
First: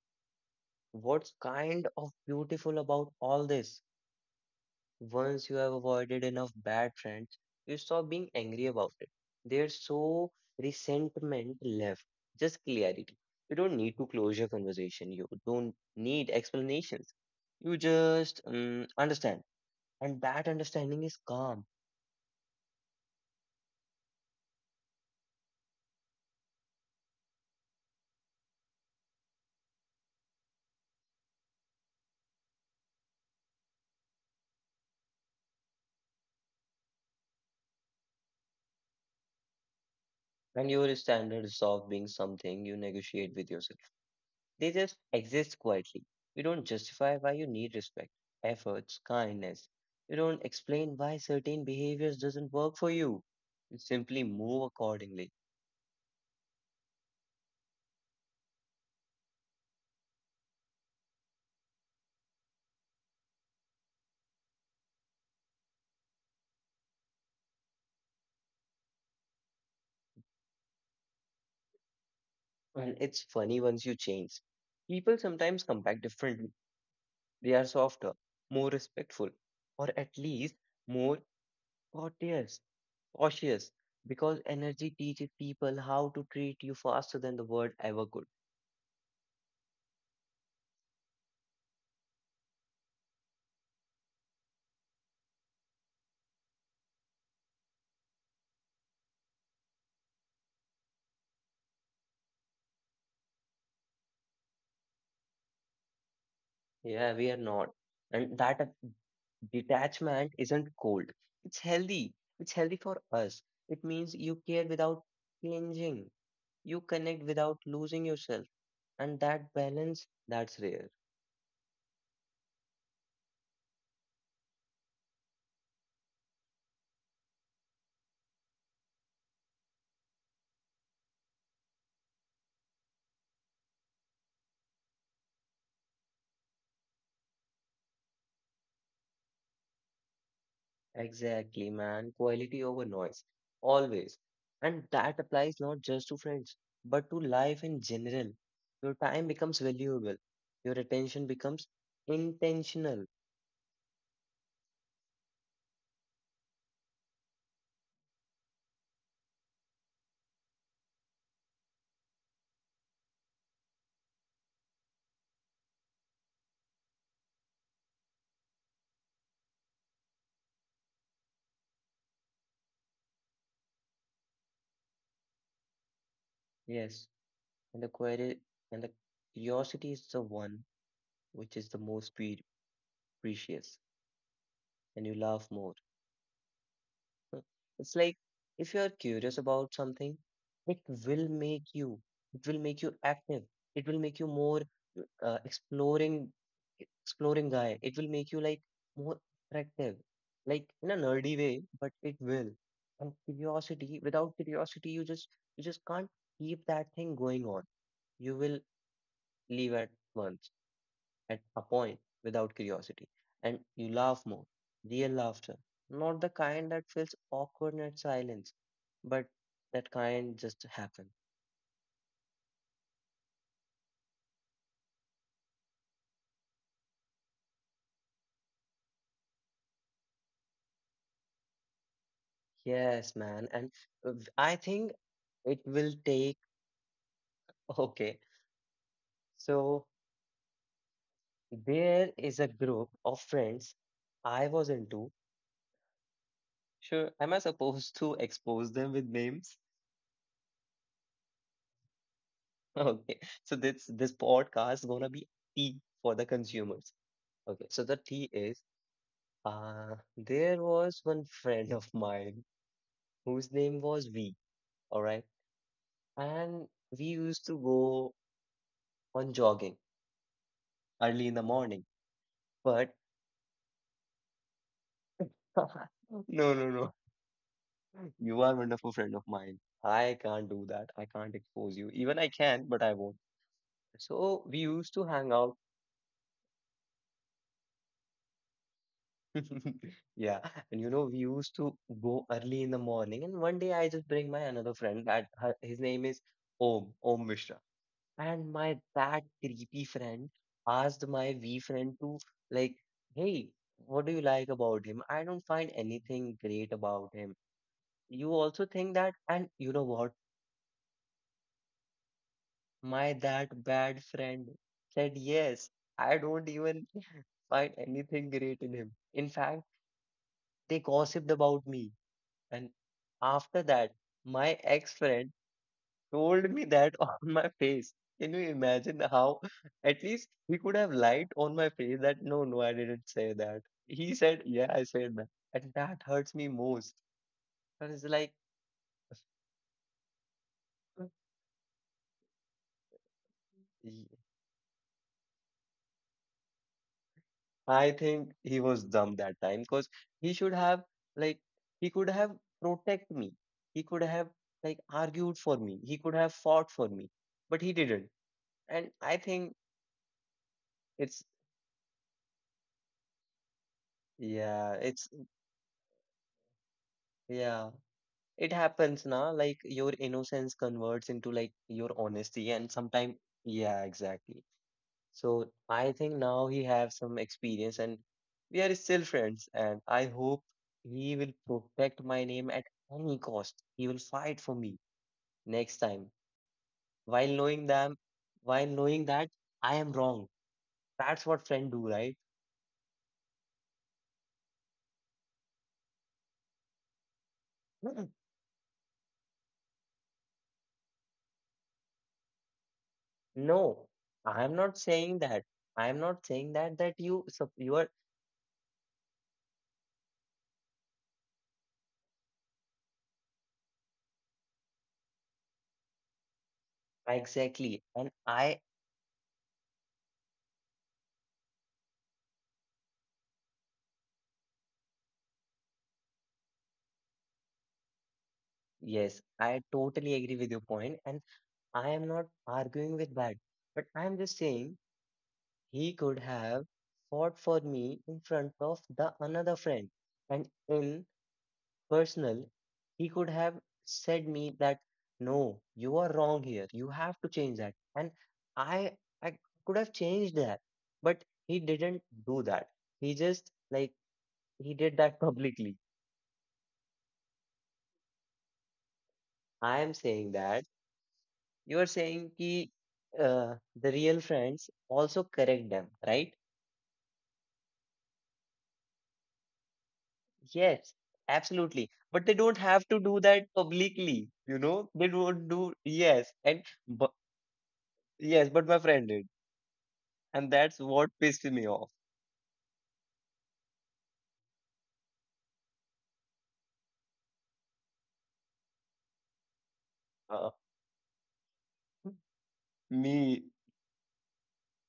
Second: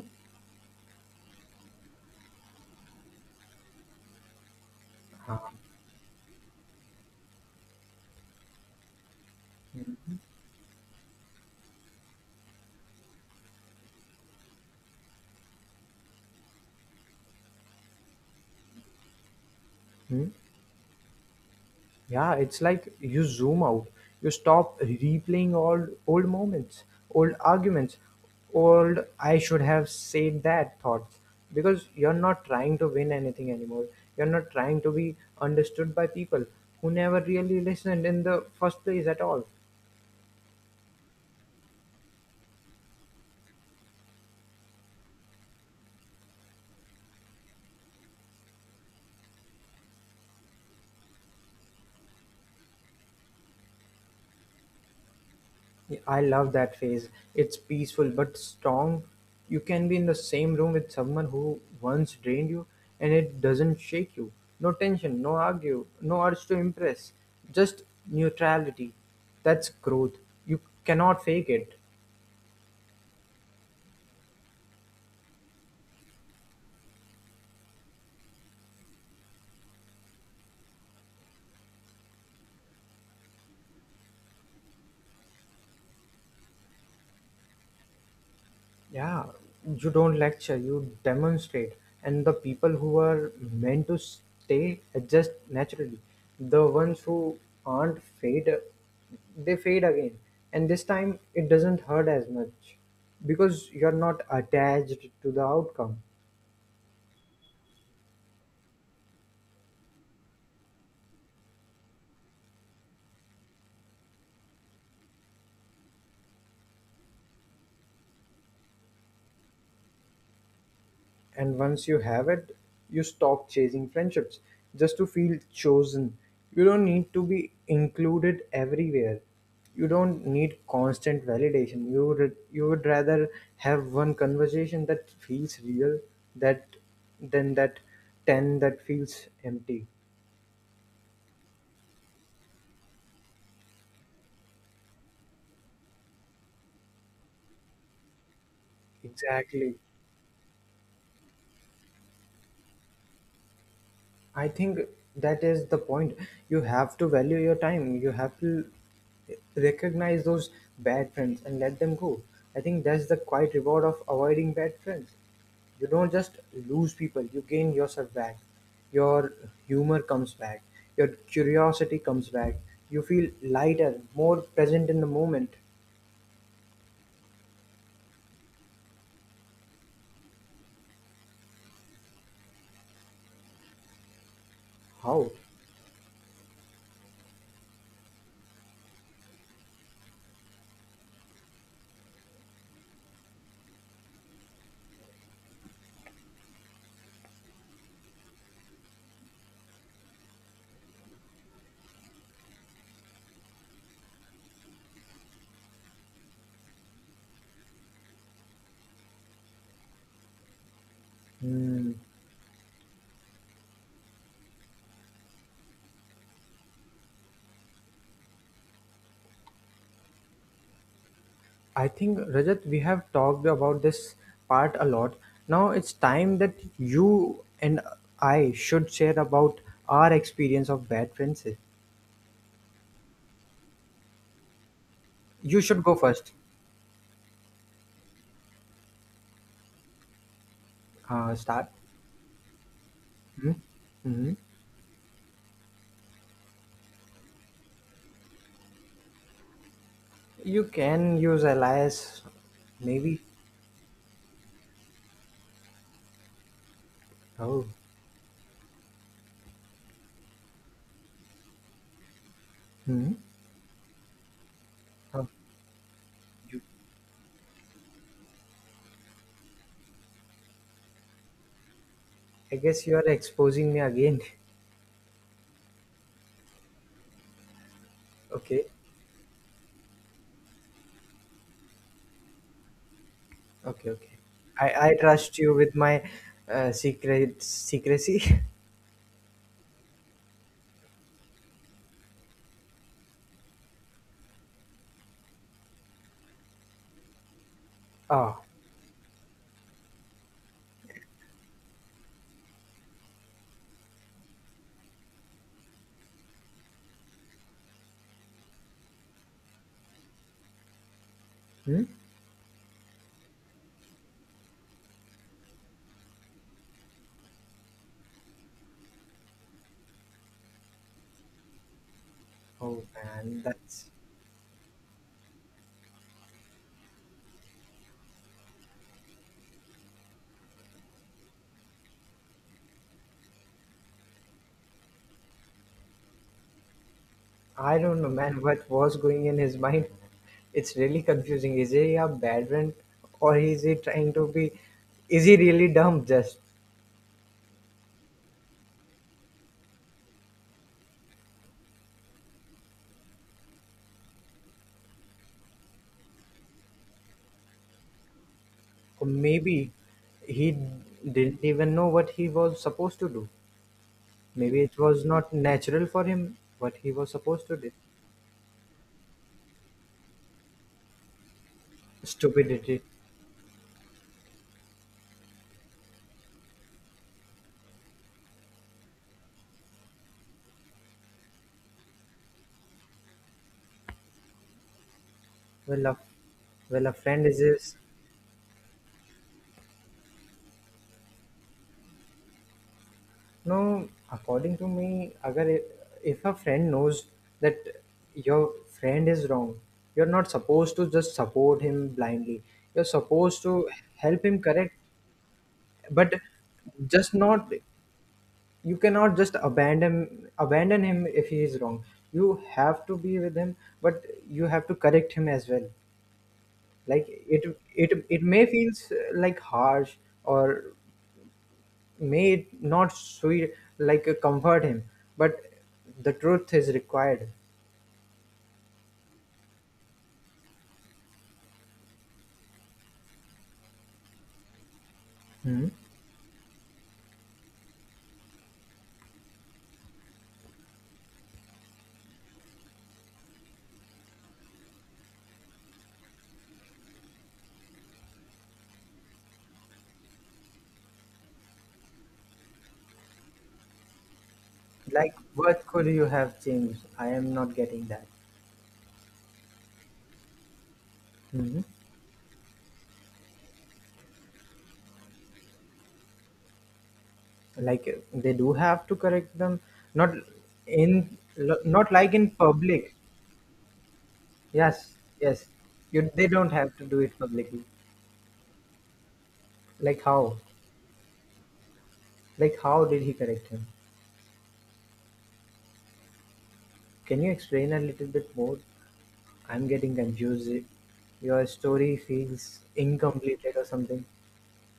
What's kind of beautiful about all this?
Uh,
Once you have avoided enough bad friends, you stop being angry about it. There's so resentment left, just clarity. You don't need to close your conversation. You don't need explanations. You just um, understand, and
Hmm?
that understanding is calm.
Yeah, it's like you zoom out. You stop replaying all old moments, old arguments, old I should have said that thoughts because you're not trying to win anything anymore. You're not trying to be understood by people who never really listened in the first place at all.
And your standards stop being something you negotiate with yourself. They just exist quietly. You don't justify why you need respect, efforts, kindness. You don't explain why certain behaviors doesn't work for you. You simply move accordingly.
I love that phase. It's peaceful but strong. You can be in the same room with someone who once drained you and it doesn't shake you. No tension, no argue, no urge to impress. Just neutrality. That's growth. You cannot fake it.
And it's funny once you change. People sometimes come back differently. They are softer, more respectful, or at least more courteous, cautious, because energy teaches people how to treat you faster than the word ever could.
Yeah, you don't lecture, you demonstrate. And the people who are meant to stay adjust naturally. The ones who aren't fade, they fade again. And this time it doesn't hurt as much because you're not attached to the outcome.
Yeah, we are not. And that detachment isn't cold. It's healthy. It's healthy for us. It means you care without changing. You connect without losing yourself. And that balance, that's rare.
And once you have it, you stop chasing friendships just to feel chosen. You don't need to be included everywhere. You don't need constant validation. You would, you would rather have one conversation that feels real that than that ten that feels empty.
Exactly, man. Quality over noise. Always. And that applies not just to friends, but to life in general. Your time becomes
Exactly.
valuable. Your attention becomes intentional.
I think that is the point. You have to value your time. You have to recognize those bad friends and let them go. I think that's the quiet reward of avoiding bad friends. You don't just lose people, you gain yourself back. Your humor comes back, your curiosity comes back. You feel lighter, more present in the moment.
Yes. And the query and the curiosity is the one which is the most pre- precious. And you
How?
laugh more. Huh. It's like if you are curious about something, it will make you, it will make you active. It will make you more uh, exploring, exploring guy. It will make you like more attractive, like in a nerdy way, but it will. And curiosity, without curiosity, you just you just can't keep that thing going on. You will leave at once at a
Hmm.
point without curiosity, and you laugh more. Real laughter, not the kind that feels awkward at silence, but that kind just happen.
I think, Rajat, we have talked about this part a lot. Now it's time that you and I should share about our experience of bad friendship.
Yes, man, and uh, I think
You
it
should go
will
first.
take. Okay, so
Uh, start.
there is a group of
Hmm,
friends
hmm.
I was into. Sure, am I supposed to expose them with names?
You can use alias. Maybe.
Okay, so this this podcast gonna be tea for the consumers.
Oh.
Okay, so the tea is. Uh, there was one friend of mine
Hmm.
whose name was V, all right?
Oh, you,
And we used to go on jogging early in the morning.
I guess
But
you are exposing me again.
no, no, no. You are a
Okay.
wonderful friend of mine. I can't do that. I can't expose you. Even I can, but I won't.
Okay. Okay.
So we
I, I
used to hang
trust you
out.
with my uh, secret secrecy.
Yeah. And you know, we used to go early in the morning. And one day I just bring my another friend that her, his name is Om, Om Mishra.
Oh.
And my that creepy friend asked my V friend to like, hey, what do you like about him? I don't find anything great about him. You also think that? And you know what?
Hmm?
My that bad friend said yes. I don't even find anything great in him. In fact, they gossiped about me. And
Oh man,
after
that's
that, my ex-friend told me that on my face. Can you imagine how? At least he could have lied on my face that no, no, I didn't say that. He said, yeah, I said that. And that hurts me most.
I
And
don't
it's
know,
like,
man, what was going in his mind. It's really confusing. Is he a bad friend or is he
y-
trying to be? Is he really dumb? Just
I think he was dumb that time because he should have, like, he could have protect me. He could have, like, argued for me. He could have fought for me, but he didn't. And
or
I think
maybe he
it's,
didn't even know what he was supposed to do. Maybe
yeah,
it was
it's,
not natural for him what he was supposed to do.
yeah. It happens now, like your innocence converts into like your honesty, and
Stupidity.
sometimes, yeah, exactly. So I think now he have some experience, and we are still friends, and I hope he will protect my name at any cost. He will fight for me next
Well, a,
time,
well, a
while
friend is
knowing
his.
them, while knowing that I am wrong. That's what friend do, right?
No, according to me, agar if a friend knows that
Mm,
your friend is wrong, you're not supposed to just support him blindly. You're supposed to
no,
help
I
him
am not
correct,
saying that. I am not
but
saying that that
just
you sup-
not,
you are
you cannot just abandon abandon him if he is wrong. You have to be with him, but you have to correct him as well. Like it
exactly, and
it it may
I.
feels uh, like harsh or may it not sweet, like uh, comfort him, but the truth is required.
Yes, I totally agree with your point, and I am not arguing with that, but I am just saying
Hmm.
he could have fought for me in front of the another friend, and in personal, he could have said me that no, you are wrong here. You have to change that, and I I could have changed that, but he didn't do that. He just like he did that
Like what
publicly.
could you have changed? I am not getting that.
I am saying that.
Hmm.
You are saying ki, uh, the real friends also correct them, right?
Like uh, they do have to correct them, not
Yes,
in lo-
absolutely.
not like
But they
in
don't have to
public.
do that publicly, you know? They
Yes,
don't
yes,
do,
you
yes.
they don't
And
have to do
but,
it publicly.
yes, but my friend did.
Like how,
And that's what pissed me off.
like how did he correct him? Can you explain a little bit more? I'm getting
Uh,
confused. Your story feels
me,
incomplete or something.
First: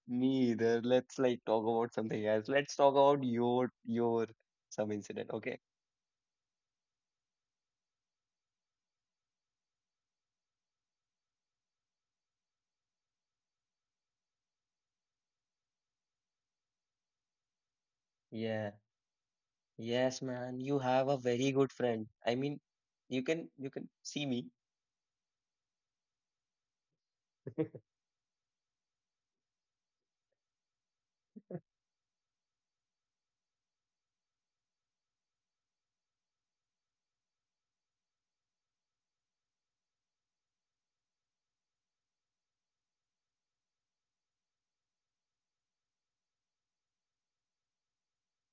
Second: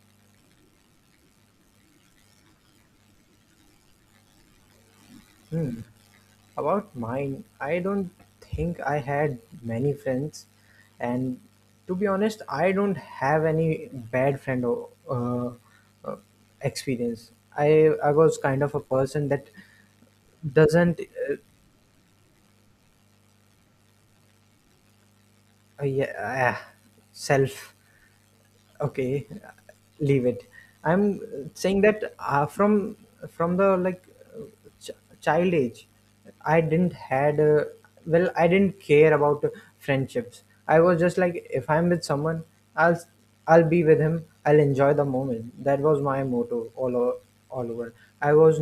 me either. Let's like talk about something else. Let's talk about your your some incident, okay?
Hmm. About mine, I don't think I had many friends, and to be honest, I don't have any bad friend or uh, uh, experience. I I was kind of a
Yeah,
person that
yes, man. You
doesn't
have a
uh,
very good friend. I mean, you can you can see me.
uh, yeah, uh, self, okay, leave it. I'm saying that uh, from from the like, uh, ch- child age, I didn't had uh, well, I didn't care about friendships. I was just like if I'm with someone i'll i'll be with him, I'll enjoy the moment. That was my motto all o- all over. I was,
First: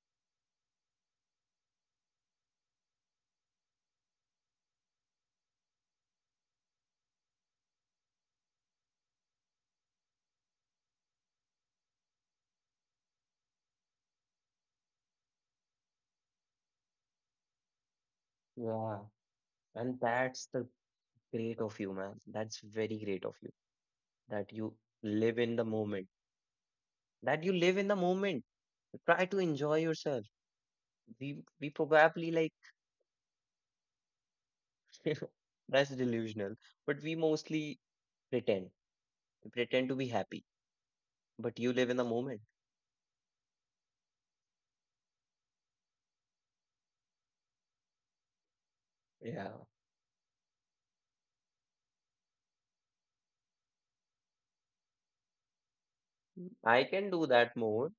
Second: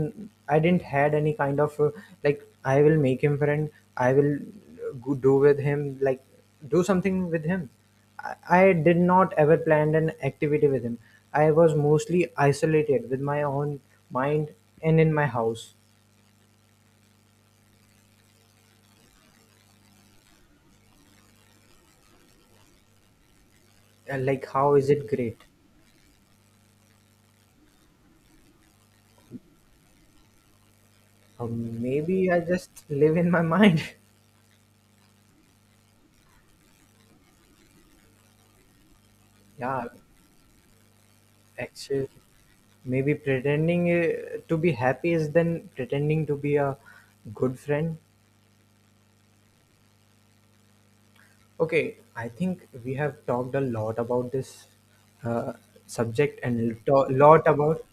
I didn't had any kind of uh, like I will make him friend, I will uh, go- do with him, like do something with him. I I did not ever plan an activity with him. I was mostly isolated with my own mind and in my house.
Yeah. And that's the great of you, man. That's very great of you
And
that
like,
you
how is it
live
great?
in the moment, that you live in the moment. Try to enjoy yourself. We we
Um,
probably
maybe I
like
just live in my mind.
that's delusional, but we mostly pretend, pretend
Yeah,
to be happy, but you live in the
actually,
moment.
maybe pretending uh, to be happy is then pretending to be a good friend.
Yeah,
Okay, I think we have talked a lot about this uh, subject
I
and
can
to-
do
lot
that
about
more,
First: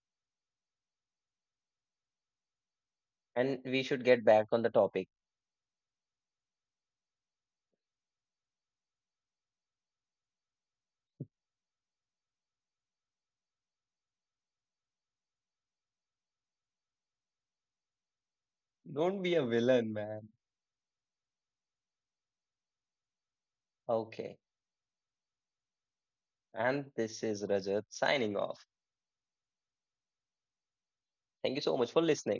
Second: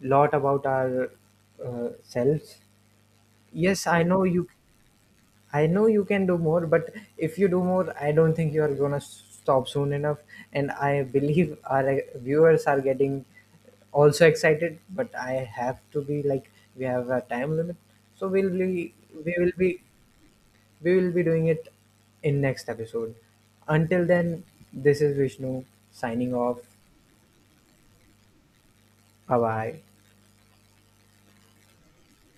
lot about our uh, selves.
and we
Yes, I
should
know
get
you,
back on the topic.
I know you can do more, but if you do more I don't think you are going to stop soon enough, and I believe our uh, viewers are getting also excited, but I have to be like we have a time limit, so we'll be
Don't
we
be a
will be
villain, man.
we will be doing it in next episode. Until
Okay,
then, this is Vishnu signing off.
and this is Rajat signing off.
Bye bye.
Thank you so much for listening.